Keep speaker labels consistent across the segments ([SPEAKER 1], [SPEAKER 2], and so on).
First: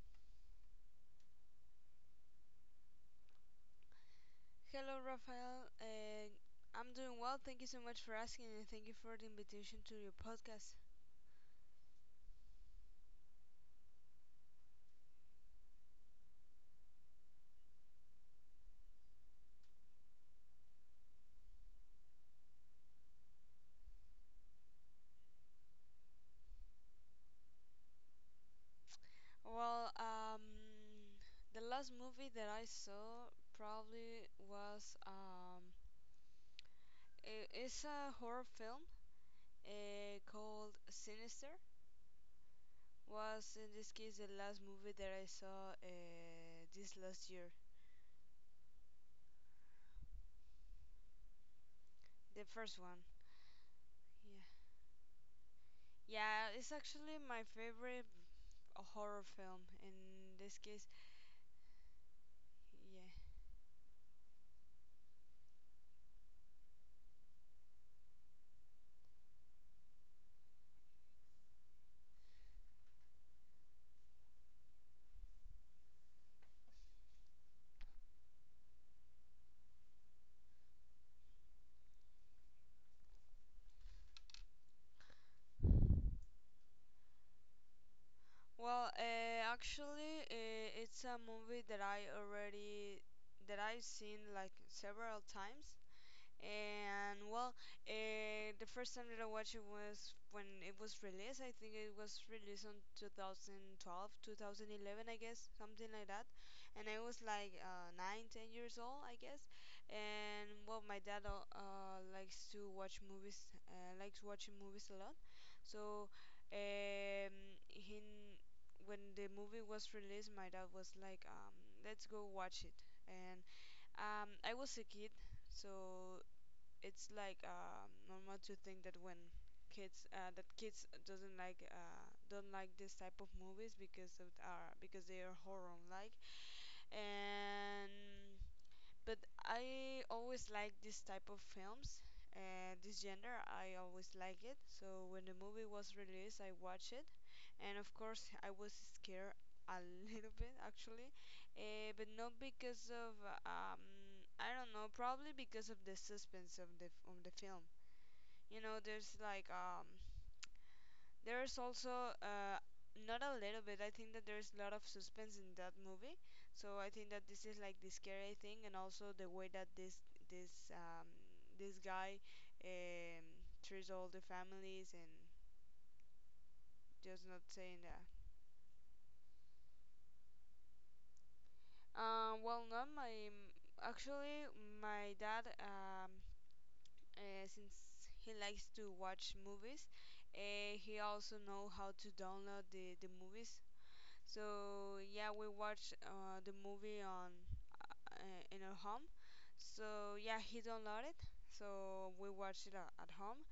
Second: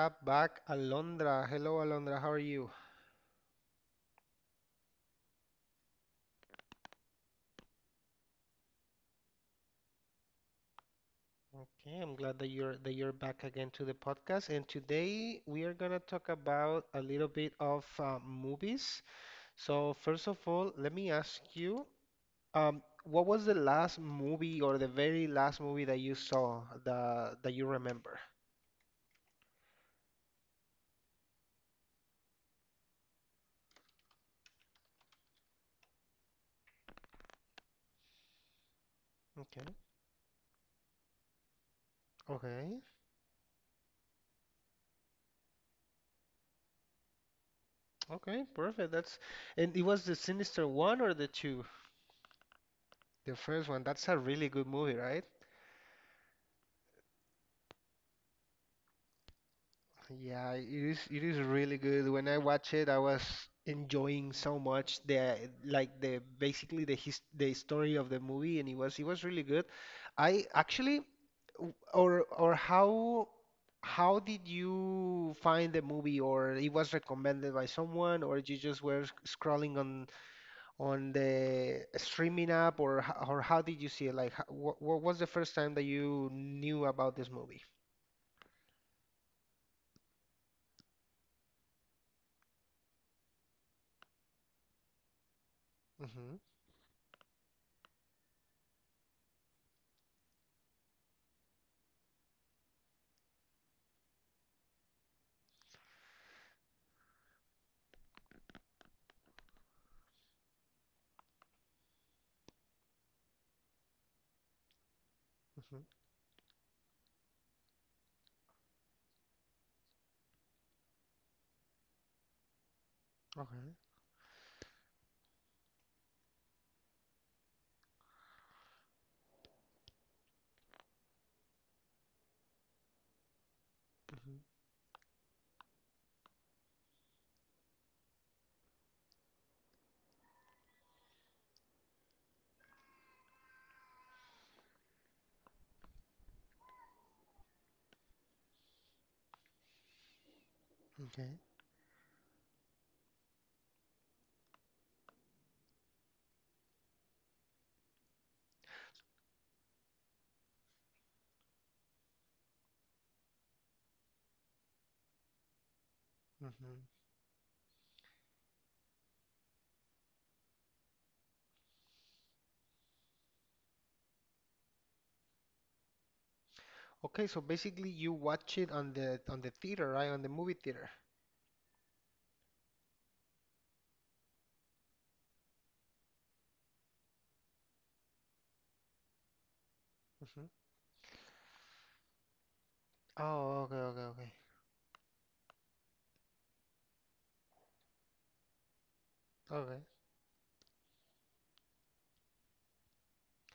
[SPEAKER 1] have back Alondra. Hello, Alondra. How are you?
[SPEAKER 2] Hello, Rafael. I'm doing well. Thank you so much for asking, and thank you for the invitation to your podcast.
[SPEAKER 1] Okay, I'm glad that you're back again to the podcast. And today we are gonna talk about a little bit of movies. So first of all, let me ask you, what was the last movie or the very last movie that you saw that you remember?
[SPEAKER 2] Well, um, the last movie that I saw probably was it's a horror film
[SPEAKER 1] Okay.
[SPEAKER 2] called Sinister.
[SPEAKER 1] Okay.
[SPEAKER 2] Was in this case the last movie that I saw this last year,
[SPEAKER 1] Okay. Perfect. That's and it was the Sinister One or the two?
[SPEAKER 2] the first one.
[SPEAKER 1] The first one, that's a really good movie, right?
[SPEAKER 2] Yeah, yeah, it's actually my favorite horror film in
[SPEAKER 1] Yeah,
[SPEAKER 2] this
[SPEAKER 1] it
[SPEAKER 2] case.
[SPEAKER 1] is it is really good. When I watched it, I was
[SPEAKER 2] Yeah.
[SPEAKER 1] enjoying so much the like the basically the story of the movie and it was really good. I actually w- or how did you find the movie, or it was recommended by someone, or you just were scrolling on the streaming app, or or how did you see it? Like how, what was the first time that you knew about this movie?
[SPEAKER 2] Well, actually, it's a movie that I already that I've seen like several times.
[SPEAKER 1] Mm-hmm.
[SPEAKER 2] And well, the first time that I watched it was when it was released. I think it was released on 2012, 2011, I guess, something like that. And I was like 9, 10 years old, I guess. And well, my dad likes to watch movies, likes watching movies a lot.
[SPEAKER 1] Mm-hmm.
[SPEAKER 2] So um, he, when the movie was released, my dad was like, let's go watch it. And
[SPEAKER 1] Okay.
[SPEAKER 2] I was a kid, so it's normal to think that when kids that kids doesn't like don't like this type of movies
[SPEAKER 1] Mm-hmm.
[SPEAKER 2] because they are horror, like, and but I always like this type of films and this genre. I always like it. So when the movie was released, I watched it, and of course I was scared a little bit actually,
[SPEAKER 1] Okay.
[SPEAKER 2] but not because of um I don't know, probably because of the suspense of the film. You know, there's also not a little bit I think that there's a lot of suspense in that movie, so
[SPEAKER 1] Mm-hmm.
[SPEAKER 2] I think that this is like the scary thing, and also the way that this um, this guy um, treats all the families. And
[SPEAKER 1] Okay,
[SPEAKER 2] just
[SPEAKER 1] so
[SPEAKER 2] not saying
[SPEAKER 1] basically
[SPEAKER 2] that
[SPEAKER 1] you watch it on the theater, right? On the movie theater.
[SPEAKER 2] well not my actually my dad, since he likes to watch movies,
[SPEAKER 1] Mm-hmm.
[SPEAKER 2] he also know how to download the movies.
[SPEAKER 1] Oh, okay, okay, okay.
[SPEAKER 2] So yeah, we watched the movie on in our home.
[SPEAKER 1] Okay.
[SPEAKER 2] So yeah, he downloaded. So we watched it at home,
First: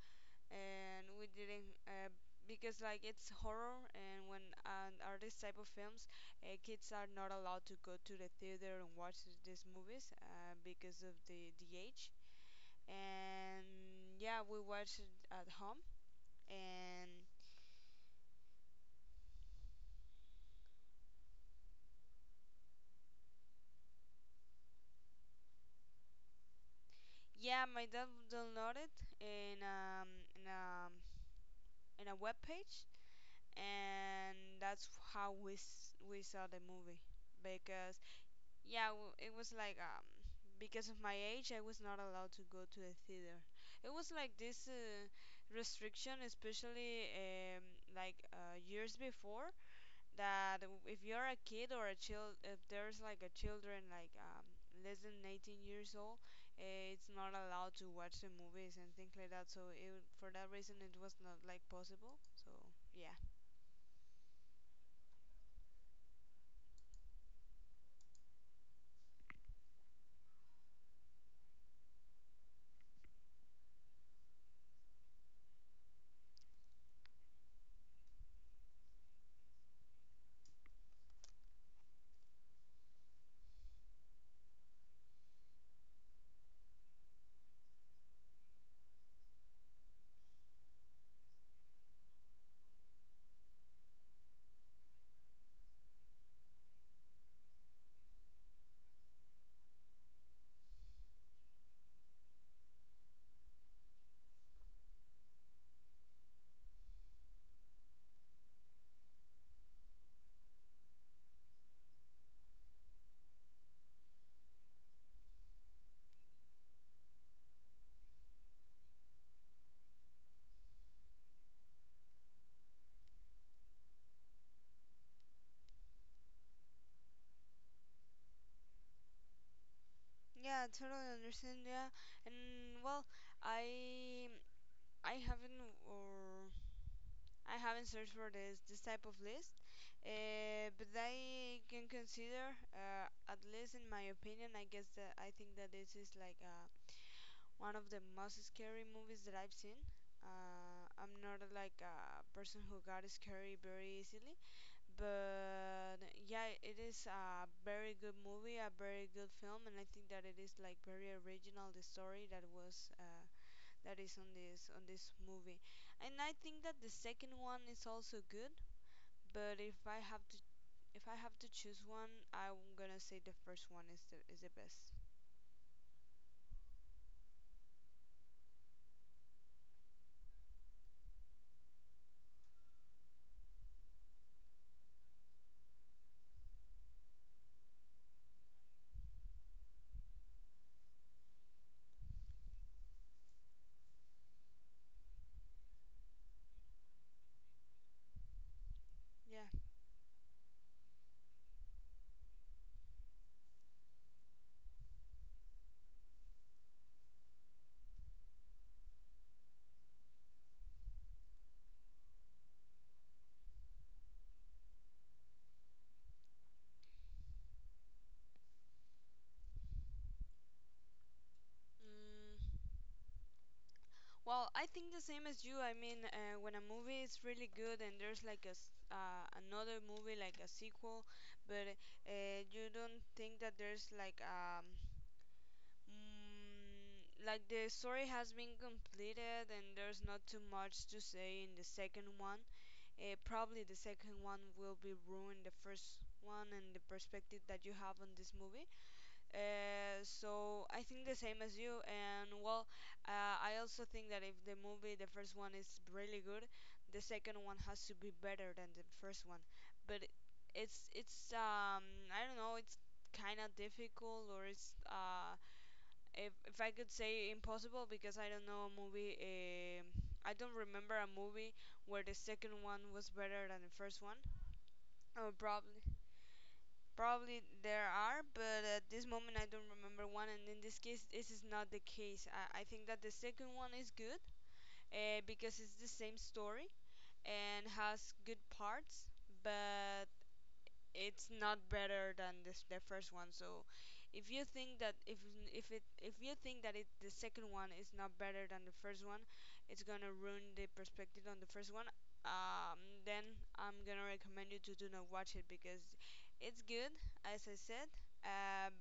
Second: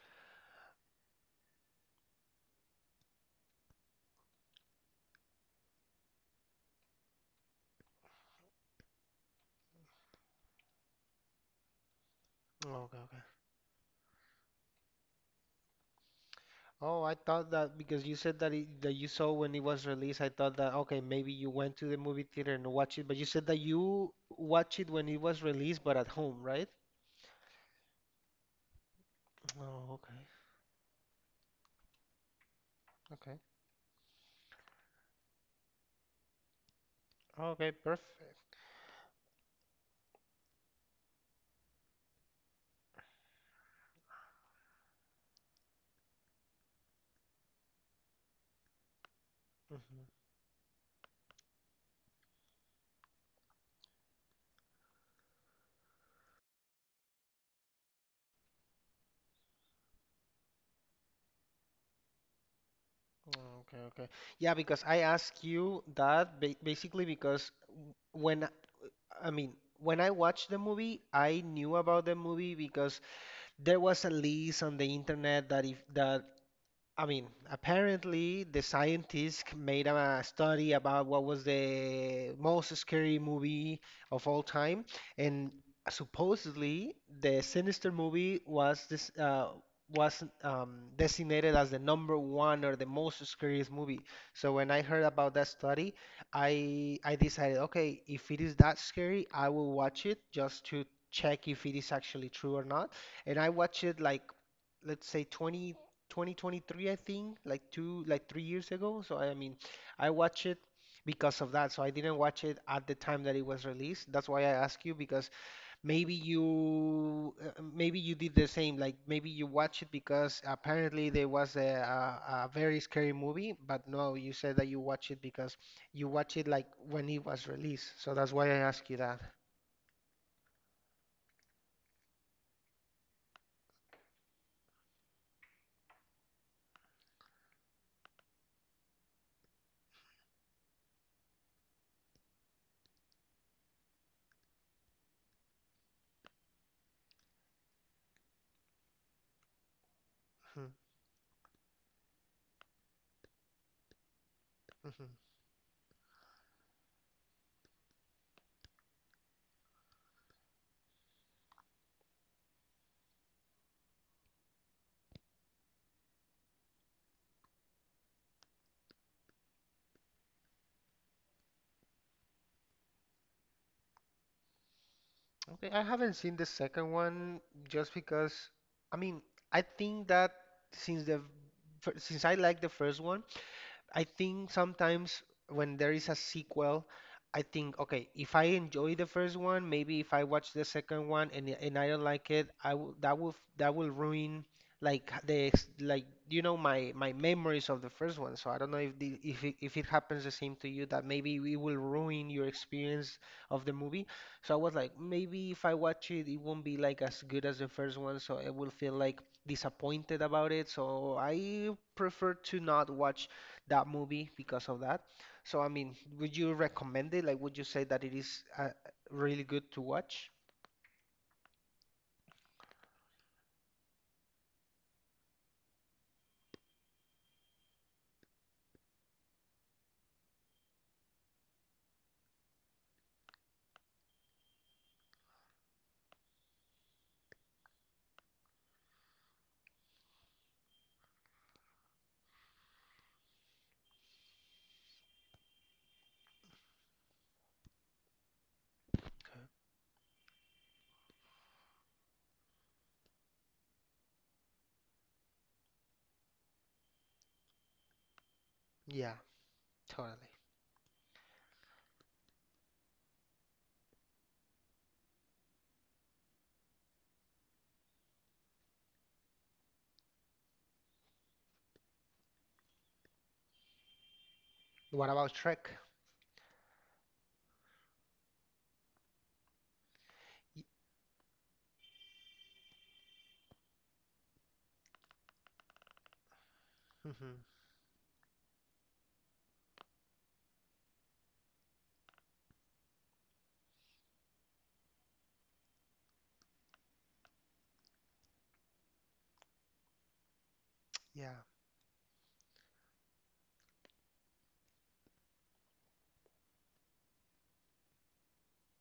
[SPEAKER 2] and we didn't because, like, it's horror, and when and are this type of films, kids are not allowed to go to the theater and watch these movies because of the age.
[SPEAKER 1] Oh, okay, okay.
[SPEAKER 2] And yeah, we watched it at home,
[SPEAKER 1] Oh,
[SPEAKER 2] and
[SPEAKER 1] I thought that because you said that you saw when it was released, I thought that okay, maybe you went to the movie theater and watched it, but you said that you watched it when it was released, but at home, right?
[SPEAKER 2] yeah, my dad downloaded in
[SPEAKER 1] Oh,
[SPEAKER 2] um
[SPEAKER 1] okay.
[SPEAKER 2] in um in a web page,
[SPEAKER 1] Okay.
[SPEAKER 2] and that's how we saw the movie.
[SPEAKER 1] Okay,
[SPEAKER 2] Because
[SPEAKER 1] perfect.
[SPEAKER 2] yeah, it was because of my age, I was not allowed to go to the theater. It was like this restriction, especially years before,
[SPEAKER 1] Mm-hmm.
[SPEAKER 2] that if you're a kid or a child, if there's like a children less than 18 years old, it's not allowed to watch the movies and things like that. So it, for that reason, it was not like possible. So yeah,
[SPEAKER 1] Mm, okay, okay. Yeah, because I ask you that ba basically because when I mean, when I watched the movie, I knew about the movie because there was a list on the internet that if that I mean, apparently the scientists made a study about what was the most scary movie of all time, and supposedly the Sinister movie was this was designated as the number one or the most scariest movie. So when I heard about that study, I decided, okay, if it is that scary, I will watch it just to check if it is actually true or not. And I watched it like let's say 20 2023, I think, like two, like three years ago. So I mean, I watched it because of that. So I didn't watch it at the time that it was released. That's why I ask you because maybe you did the same. Like maybe you watch it because apparently there was a very scary movie, but no, you said that you watch it because you watch it like when it was released. So that's why I ask you that.
[SPEAKER 2] yeah, I totally understand. Yeah, and well, I I haven't or I haven't searched for this type of list. But I can consider, at least in my opinion, I think that this is like a one of the most scary movies that I've seen.
[SPEAKER 1] Mhm,
[SPEAKER 2] I'm not like a person who got scary very easily,
[SPEAKER 1] mhm.
[SPEAKER 2] but yeah, it is a very good movie, a very good film, and I think that it is like very original the story that was that is on this movie, and I think that the second one is also good, but if I have to choose one, I'm gonna say the first one is the best.
[SPEAKER 1] Okay, I haven't seen the second one just because I mean I think that since the since I like the first one, I think sometimes when there is a sequel, I think, okay, if I enjoy the first one, maybe if I watch the second one and I don't like it, I will that will that will ruin like like you know my my memories of the first one. So I don't know
[SPEAKER 2] Yeah.
[SPEAKER 1] if it happens the same to you, that maybe it will ruin your experience of the movie. So I was like, maybe if I watch it, it won't be like as good as the first one, so I will feel like disappointed about it. So I prefer to not watch that movie because of that. So, I mean, would you recommend it? Like, would you say that it is really good to watch?
[SPEAKER 2] Mm, Well, I think the same as you. I mean, when a movie is really good and there's like another movie like a sequel, but you don't think that there's like the story has been completed and there's not too much to say in the second one. Probably the second one will be ruined the first one and the perspective that you have on this movie.
[SPEAKER 1] Okay.
[SPEAKER 2] So I think the same as you, and well, I also think that if the movie, the first one is really good, the second one has to be better than the
[SPEAKER 1] Yeah,
[SPEAKER 2] first one. But
[SPEAKER 1] totally.
[SPEAKER 2] it's I don't know, it's kind of difficult, or it's if I could say impossible because I don't know a movie. I don't remember a movie where the second one was better than the first one.
[SPEAKER 1] What
[SPEAKER 2] Or
[SPEAKER 1] about Shrek?
[SPEAKER 2] probably Probably there are, but at this moment I don't remember one, and
[SPEAKER 1] Y-
[SPEAKER 2] in this case, this is not the case. I think that the second one is good because it's the same story
[SPEAKER 1] mhm,
[SPEAKER 2] and has good parts, but it's not better than this, the first one. So if you think that if if you think that it the second one is not better than the first one, it's gonna ruin the perspective on
[SPEAKER 1] yeah.
[SPEAKER 2] the first one. Um, then I'm gonna recommend you to do not watch it because it's good, as I said. Um,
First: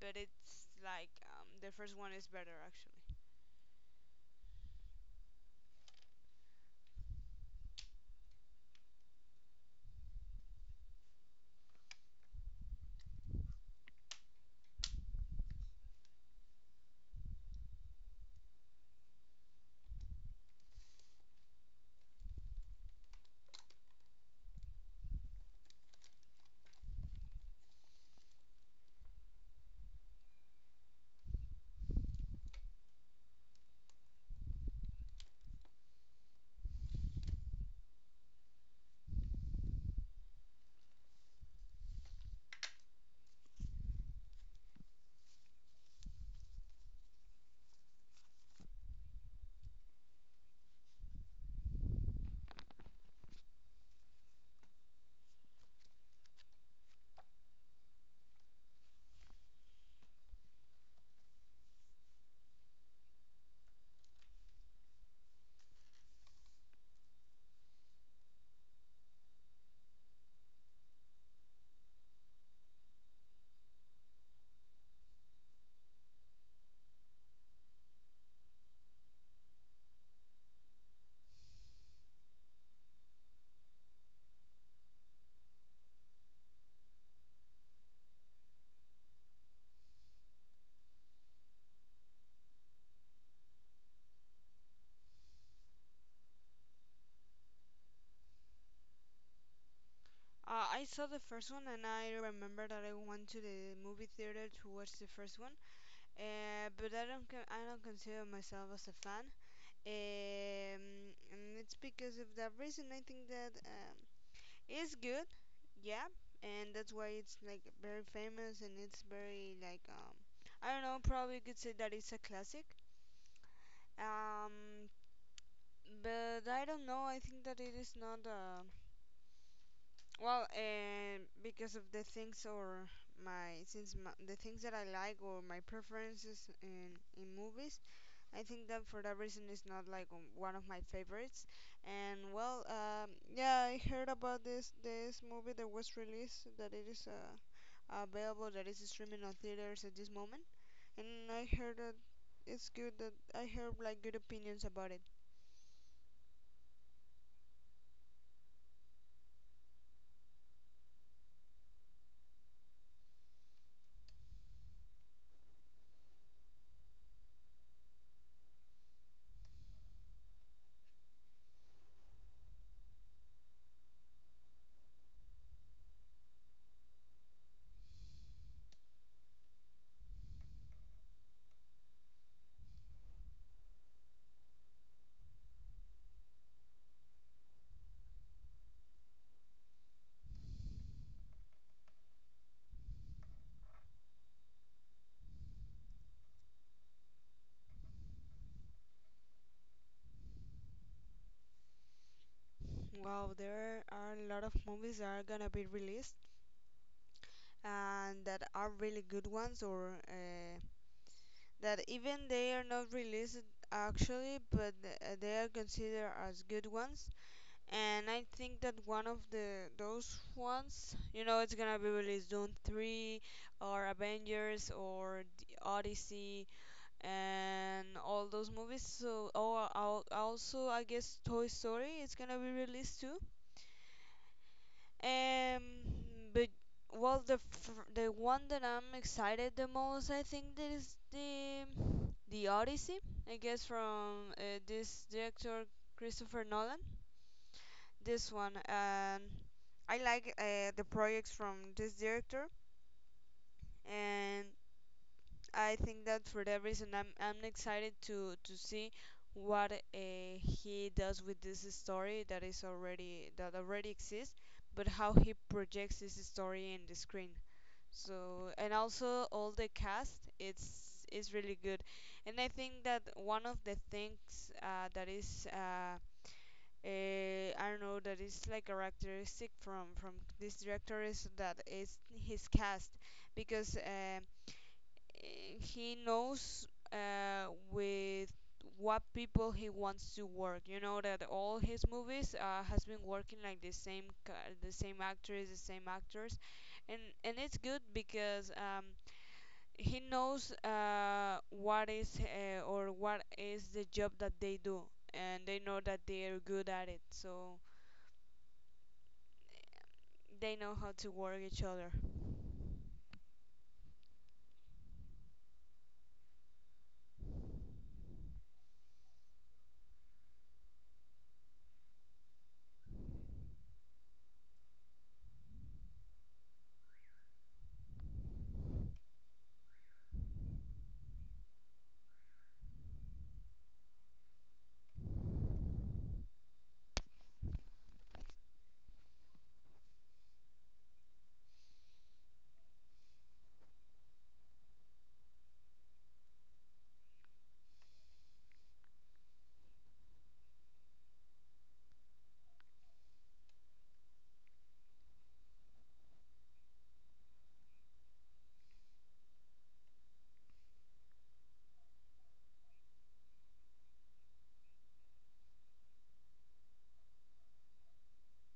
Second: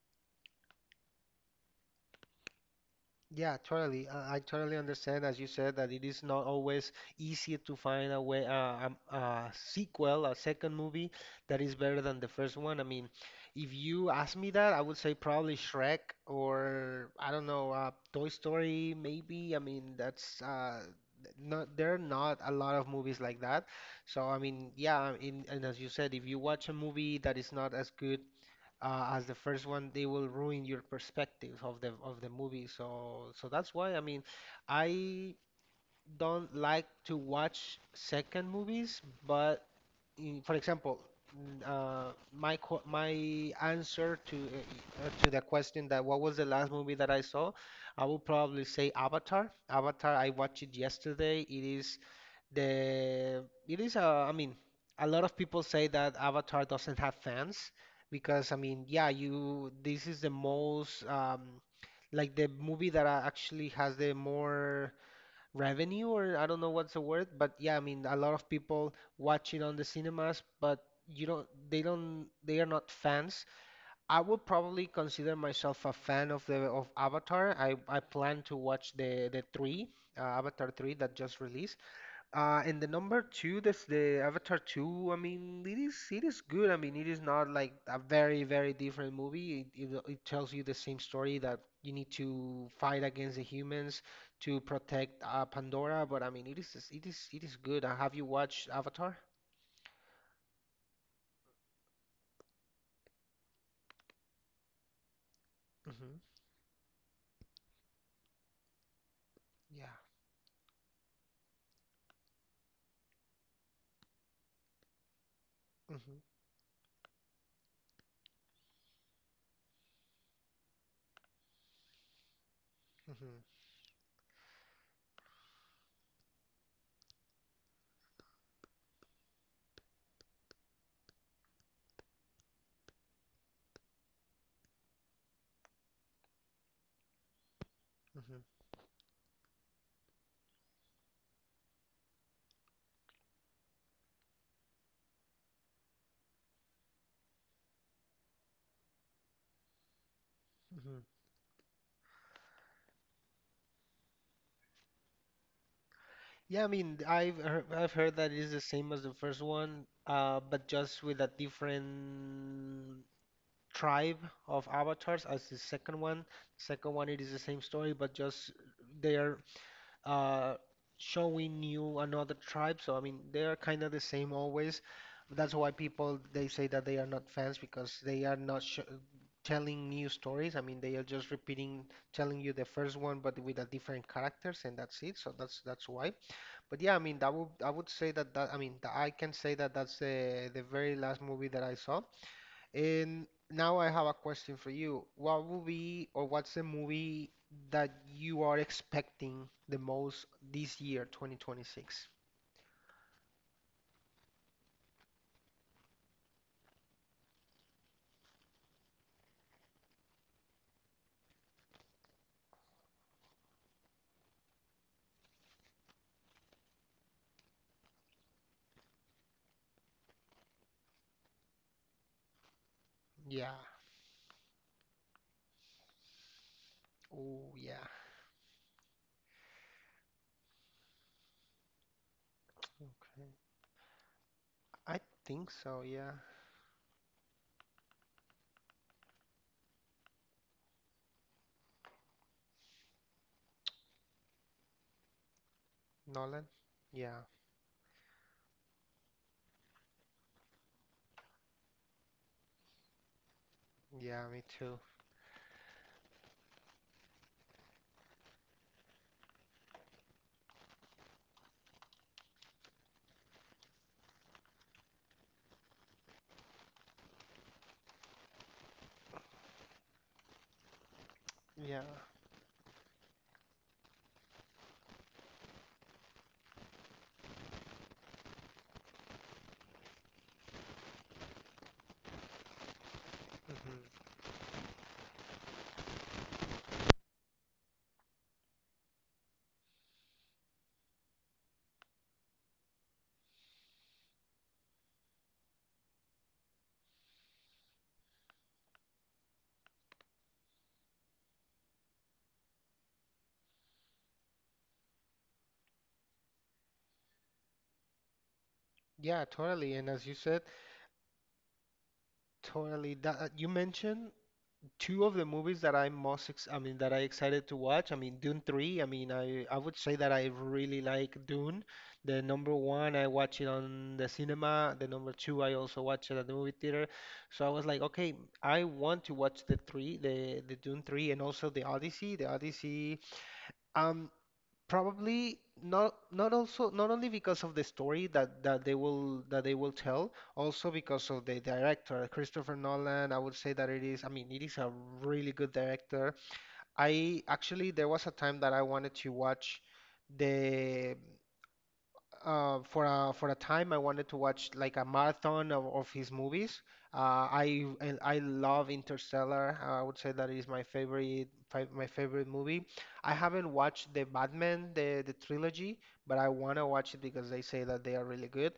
[SPEAKER 2] but it's the first one is better actually.
[SPEAKER 1] Yeah, totally. I totally understand, as you said, that it is not always easy to find a sequel, a second movie that is better than the first one. I mean, if you ask me that, I would say probably Shrek or I don't know, Toy Story, maybe. I mean, that's not there are not a lot of movies like that. So I mean, yeah, and as you said, if you watch a movie that is not as good as the first one, they will ruin your perspective of the movie. So so that's why I mean, I don't like to watch second movies, but for example, my answer to the question that what was the last movie that I saw, I will probably say Avatar. Avatar, I watched it yesterday. It is the it is a, I mean, a lot of people say that Avatar doesn't have fans because I mean, yeah, you this is the most like the movie that actually has the more revenue or I don't know what's the word, but yeah, I mean, a lot of people watch it on the cinemas, but you don't they are not fans. I would probably consider myself a fan of the of Avatar. I plan to watch the Avatar 3 that just released. And the number two, that's the Avatar 2. I mean, it is good. I mean, it is not like a very, very different movie. It tells you the same story that you need to fight against the humans to protect Pandora. But I mean, it is it is good. Have you watched Avatar?
[SPEAKER 2] I saw the first one, and I remember that I went to the movie theater to watch the first one.
[SPEAKER 1] Hmm.
[SPEAKER 2] But I don't consider myself as a fan.
[SPEAKER 1] Yeah.
[SPEAKER 2] And it's because of that reason. I think that it's good, yeah,
[SPEAKER 1] Hmm.
[SPEAKER 2] and that's why it's like very famous and it's very I don't know. Probably you could say that it's a classic.
[SPEAKER 1] Hmm.
[SPEAKER 2] Um, but I don't know. I think that it is not well, and because of the things, or the things that I like, or my preferences in movies, I
[SPEAKER 1] Hmm.
[SPEAKER 2] think that for that reason it's not one of my favorites. And well, yeah, I heard about this movie that was released, that it is available, that is streaming on theaters at this moment.
[SPEAKER 1] Hmm.
[SPEAKER 2] And I heard that it's good that I heard like good opinions about it.
[SPEAKER 1] Yeah, I mean, I've heard that it is the same as the first one, but just with a different tribe of avatars as the second one. Second one, it is the same story, but just they are uh, showing you another tribe. So I mean, they are kind of the same always. That's why people they say that they are not fans because they are not sh telling new stories. I mean, they are just repeating, telling you the first one, but with a different characters, and that's it. So that's why. But yeah, I mean, that would I would say that that I can say that that's the very last movie that I saw. And now I have a question for you. What movie or what's the movie that you are expecting the most this year, 2026?
[SPEAKER 2] Wow, there are a lot of movies that are gonna be released and that are really good ones, or that even they are not released actually, but they are considered as good ones, and I think that one of the those ones, you know, it's gonna be released Doom three,
[SPEAKER 1] Yeah.
[SPEAKER 2] or Avengers, or the Odyssey,
[SPEAKER 1] Oh, yeah.
[SPEAKER 2] and all those movies. So, or also I guess Toy Story is gonna be released too.
[SPEAKER 1] Okay. I think
[SPEAKER 2] Um,
[SPEAKER 1] so, yeah.
[SPEAKER 2] but well, the one that I'm excited the most, I think, that is the Odyssey. I guess from this director Christopher
[SPEAKER 1] Nolan?
[SPEAKER 2] Nolan,
[SPEAKER 1] Yeah.
[SPEAKER 2] this one. And I like the projects from this director,
[SPEAKER 1] Yeah, me
[SPEAKER 2] and
[SPEAKER 1] too.
[SPEAKER 2] I think that for that reason, I'm excited to see what he does with this story that is already exists, but how he projects this story in the screen. So, and also all the cast, it's really
[SPEAKER 1] Yeah.
[SPEAKER 2] good, and I think that one of the things that is uh, I don't know, that is like characteristic from this director is that is his cast, because
[SPEAKER 1] Hmm.
[SPEAKER 2] he knows with what people he wants to work. You know that all his movies has been working like the same actors, and it's good because he knows what is the job that they do, and they know that they are good at it. So.
[SPEAKER 1] Yeah, totally. And as you said,
[SPEAKER 2] They know how to work each other.
[SPEAKER 1] totally that you mentioned two of the movies that I'm most ex I mean that I excited to watch. I mean Dune 3. I mean I would say that I really like Dune. The number one I watch it on the cinema. The number two I also watch it at the movie theater. So I was like, okay, I want to watch the three, the Dune 3 and also the Odyssey. The Odyssey. Um, probably not only because of the story that that they will tell, also because of the director Christopher Nolan. I would say that it is I mean it is a really good director. I actually there was a time that I wanted to watch the for a time, I wanted to watch like a marathon of his movies. I and I love Interstellar. I would say that is my my favorite movie. I haven't watched the Batman the trilogy, but I want to watch it because they say that they are really good.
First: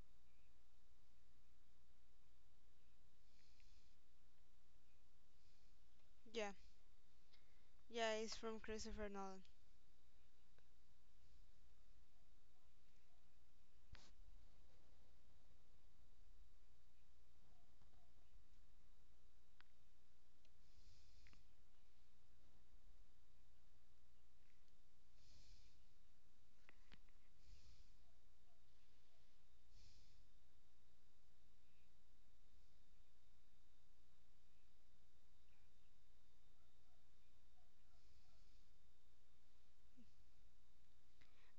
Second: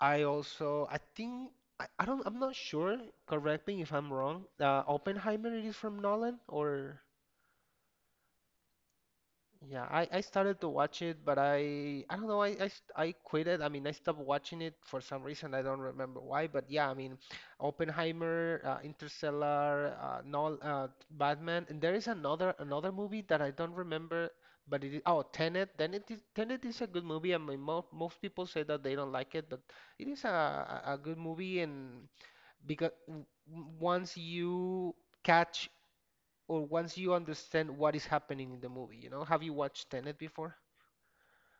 [SPEAKER 1] I also I think I don't I'm not sure. Correct me if I'm wrong. Oppenheimer, it is from Nolan?
[SPEAKER 2] Yeah,
[SPEAKER 1] Or
[SPEAKER 2] yeah, it's from Christopher Nolan.
[SPEAKER 1] yeah, I started to watch it, but I don't know, I quit it. I mean, I stopped watching it for some reason. I don't remember why, but yeah, I mean, Oppenheimer, Interstellar, Batman, and there is another another movie that I don't remember, but it is, oh, Tenet. Then it is, Tenet is a good movie. I mean, mo most people say that they don't like it, but it is a good movie, and because once you catch or once you understand what is happening in the movie, you know? Have you watched Tenet before?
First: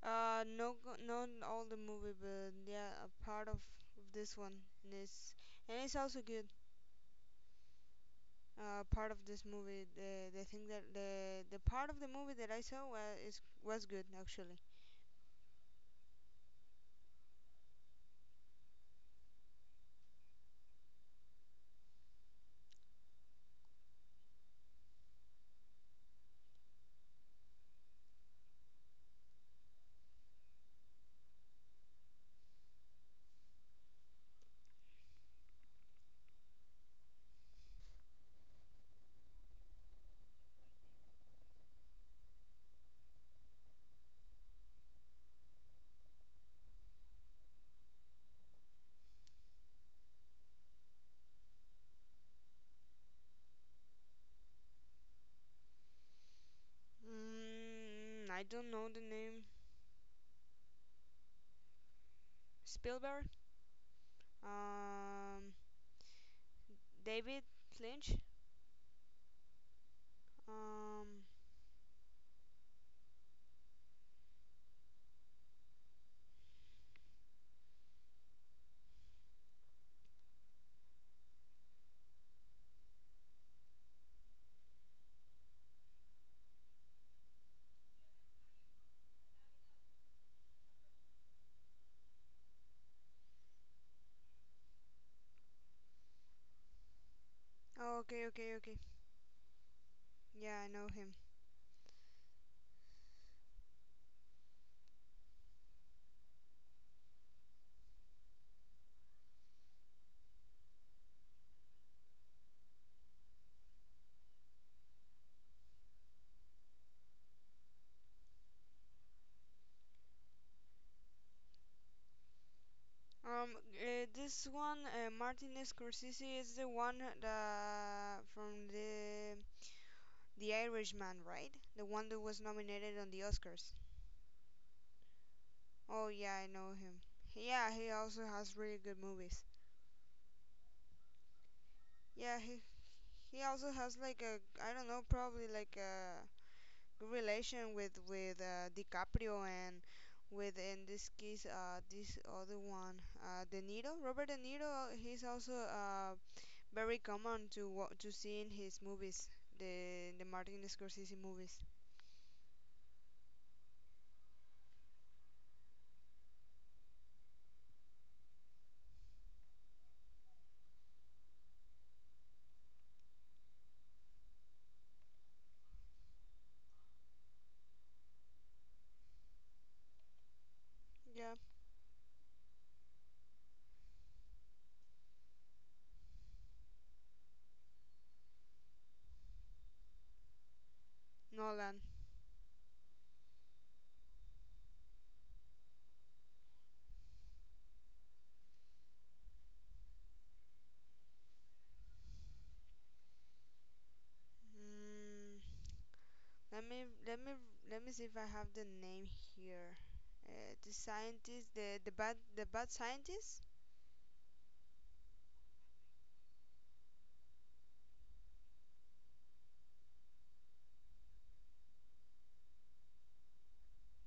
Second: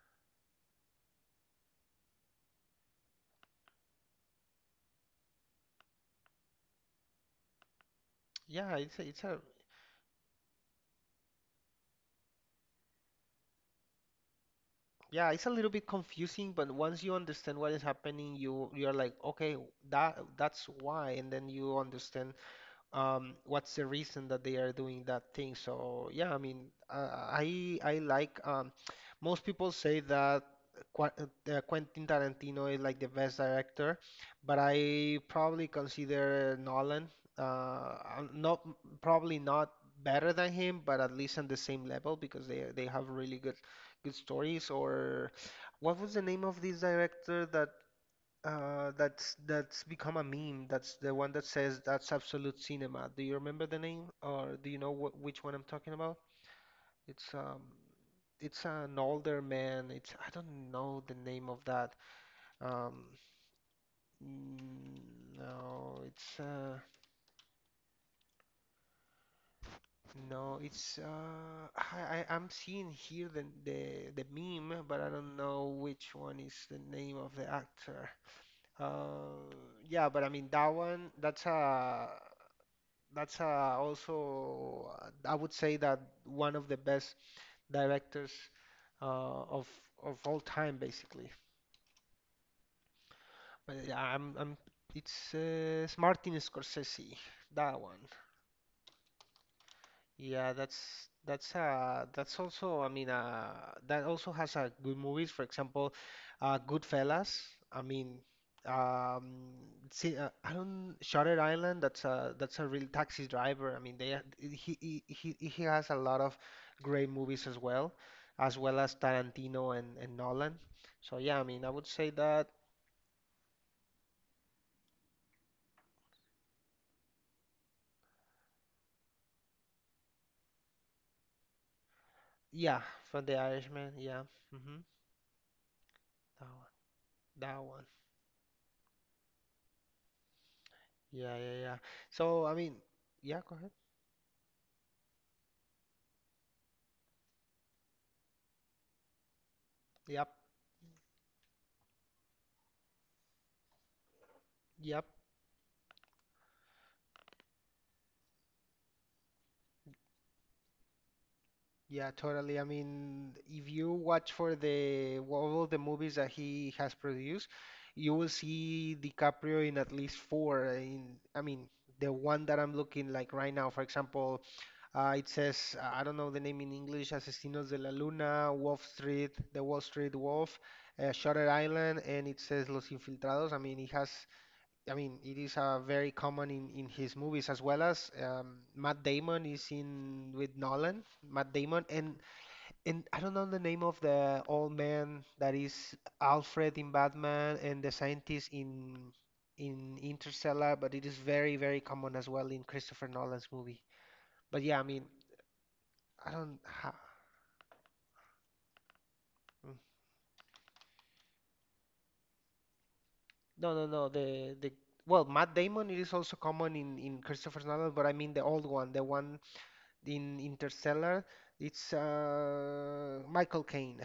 [SPEAKER 2] No, not all the movie, but yeah, a part of this one is, and it's also good.
[SPEAKER 1] Yeah, it's
[SPEAKER 2] Part of
[SPEAKER 1] it's a
[SPEAKER 2] this movie, the part of the movie that I saw was is, was good actually.
[SPEAKER 1] yeah, it's a little bit confusing, but once you understand what is happening, you're like, okay, that that's why, and then you understand what's the reason that they are doing that thing. So yeah, I mean, I like most people say that Quentin Tarantino is like the best director, but I probably consider Nolan not probably not better than him, but at least on the same level because they have really good stories. Or what was the name of this director that that's become a meme. That's the one that says that's absolute cinema. Do you remember the name, or do you know wh which one I'm talking about? It's um,
[SPEAKER 2] Mm, I
[SPEAKER 1] it's
[SPEAKER 2] don't know
[SPEAKER 1] an
[SPEAKER 2] the
[SPEAKER 1] older
[SPEAKER 2] name.
[SPEAKER 1] man. It's I don't know the name of that. Um,
[SPEAKER 2] Spielberg.
[SPEAKER 1] mm,
[SPEAKER 2] Um,
[SPEAKER 1] no, it's uh,
[SPEAKER 2] David Lynch.
[SPEAKER 1] no, it's
[SPEAKER 2] Um.
[SPEAKER 1] I'm seeing here the meme, but I don't know which one is the name of the actor. Uh, yeah, but I mean that one. That's a that's Also, I would say that one of the best directors uh, of of all time, basically. But yeah, I'm it's Martin Scorsese, that
[SPEAKER 2] Oh,
[SPEAKER 1] one.
[SPEAKER 2] okay, okay, okay.
[SPEAKER 1] Yeah,
[SPEAKER 2] Yeah, I know
[SPEAKER 1] that's
[SPEAKER 2] him.
[SPEAKER 1] that's uh that's also, I mean, that also has good movies. For example, Goodfellas. I mean, um, see, I don't Shutter Island. That's a real taxi driver. I mean, they he has a lot of great movies as well, as well as Tarantino and Nolan. So yeah, I mean, I would say that
[SPEAKER 2] This one, Martin Scorsese, is the one that from the Irishman, right? The one that was
[SPEAKER 1] yeah,
[SPEAKER 2] nominated on
[SPEAKER 1] for
[SPEAKER 2] the
[SPEAKER 1] The
[SPEAKER 2] Oscars.
[SPEAKER 1] Irishman, yeah. Hmm.
[SPEAKER 2] Oh yeah, I
[SPEAKER 1] That
[SPEAKER 2] know
[SPEAKER 1] one,
[SPEAKER 2] him.
[SPEAKER 1] that
[SPEAKER 2] Yeah,
[SPEAKER 1] one.
[SPEAKER 2] he also has really good movies.
[SPEAKER 1] Yeah, yeah, yeah.
[SPEAKER 2] Yeah,
[SPEAKER 1] So I mean, yeah,
[SPEAKER 2] he
[SPEAKER 1] go ahead.
[SPEAKER 2] also has like a I don't know, probably like a good relation with DiCaprio, and
[SPEAKER 1] Yep.
[SPEAKER 2] with in this case this other one, De Niro, Robert De Niro.
[SPEAKER 1] Yep.
[SPEAKER 2] He's also very common to to see in his movies, the Martin Scorsese movies.
[SPEAKER 1] Yeah, totally. I mean, if you watch for the all the movies that he has produced, you will see DiCaprio in at least four. In I mean, the one that I'm looking like right now, for example, it says I don't know the name in English, Asesinos de la Luna, Wolf Street, The Wall Street Wolf,
[SPEAKER 2] Yeah,
[SPEAKER 1] Shutter Island, and it says Los Infiltrados. I mean, he has I mean, it is very common in his movies as well as Matt Damon is in with Nolan. Matt
[SPEAKER 2] Nolan.
[SPEAKER 1] Damon and I don't know the name of the old man that is Alfred in Batman and the scientist in Interstellar, but it is very very common as well in Christopher Nolan's movie. But yeah, I mean,
[SPEAKER 2] Mm,
[SPEAKER 1] I don't
[SPEAKER 2] let me
[SPEAKER 1] ha
[SPEAKER 2] let me let me see if I have the name here.
[SPEAKER 1] mm.
[SPEAKER 2] The scientist, the bad scientist.
[SPEAKER 1] No no no the the well Matt Damon it is also common in Christopher Nolan, but I mean the old one, the one in Interstellar. It's Michael Caine.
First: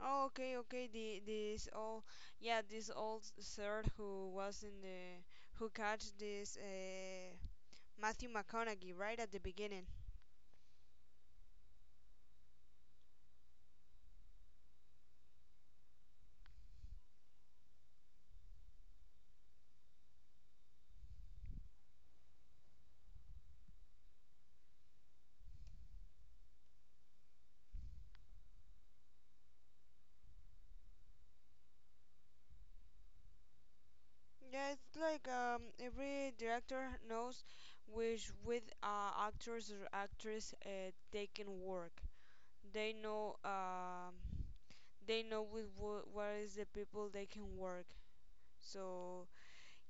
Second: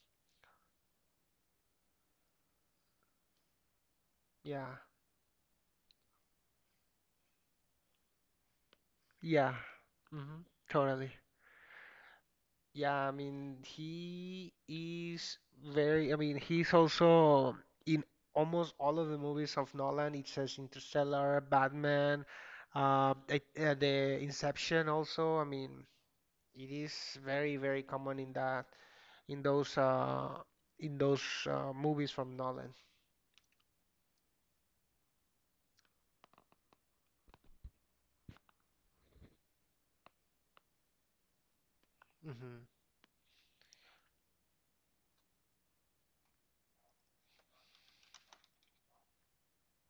[SPEAKER 2] Oh, okay, okay. The this old, yeah, this old sir who was
[SPEAKER 1] Yeah,
[SPEAKER 2] in the who catch this Matthew McConaughey right at the
[SPEAKER 1] yeah,
[SPEAKER 2] beginning.
[SPEAKER 1] hmm totally. Yeah, I mean, he is very, I mean, he's also in almost all of the movies of Nolan. It says Interstellar, Batman, the Inception also. I mean, it is very, very common in that, in those, uh, in those movies from Nolan.
[SPEAKER 2] Yeah, it's like every director knows which with actors or actress they can work.
[SPEAKER 1] Hmm.
[SPEAKER 2] They know um, they know what is the people they can work. So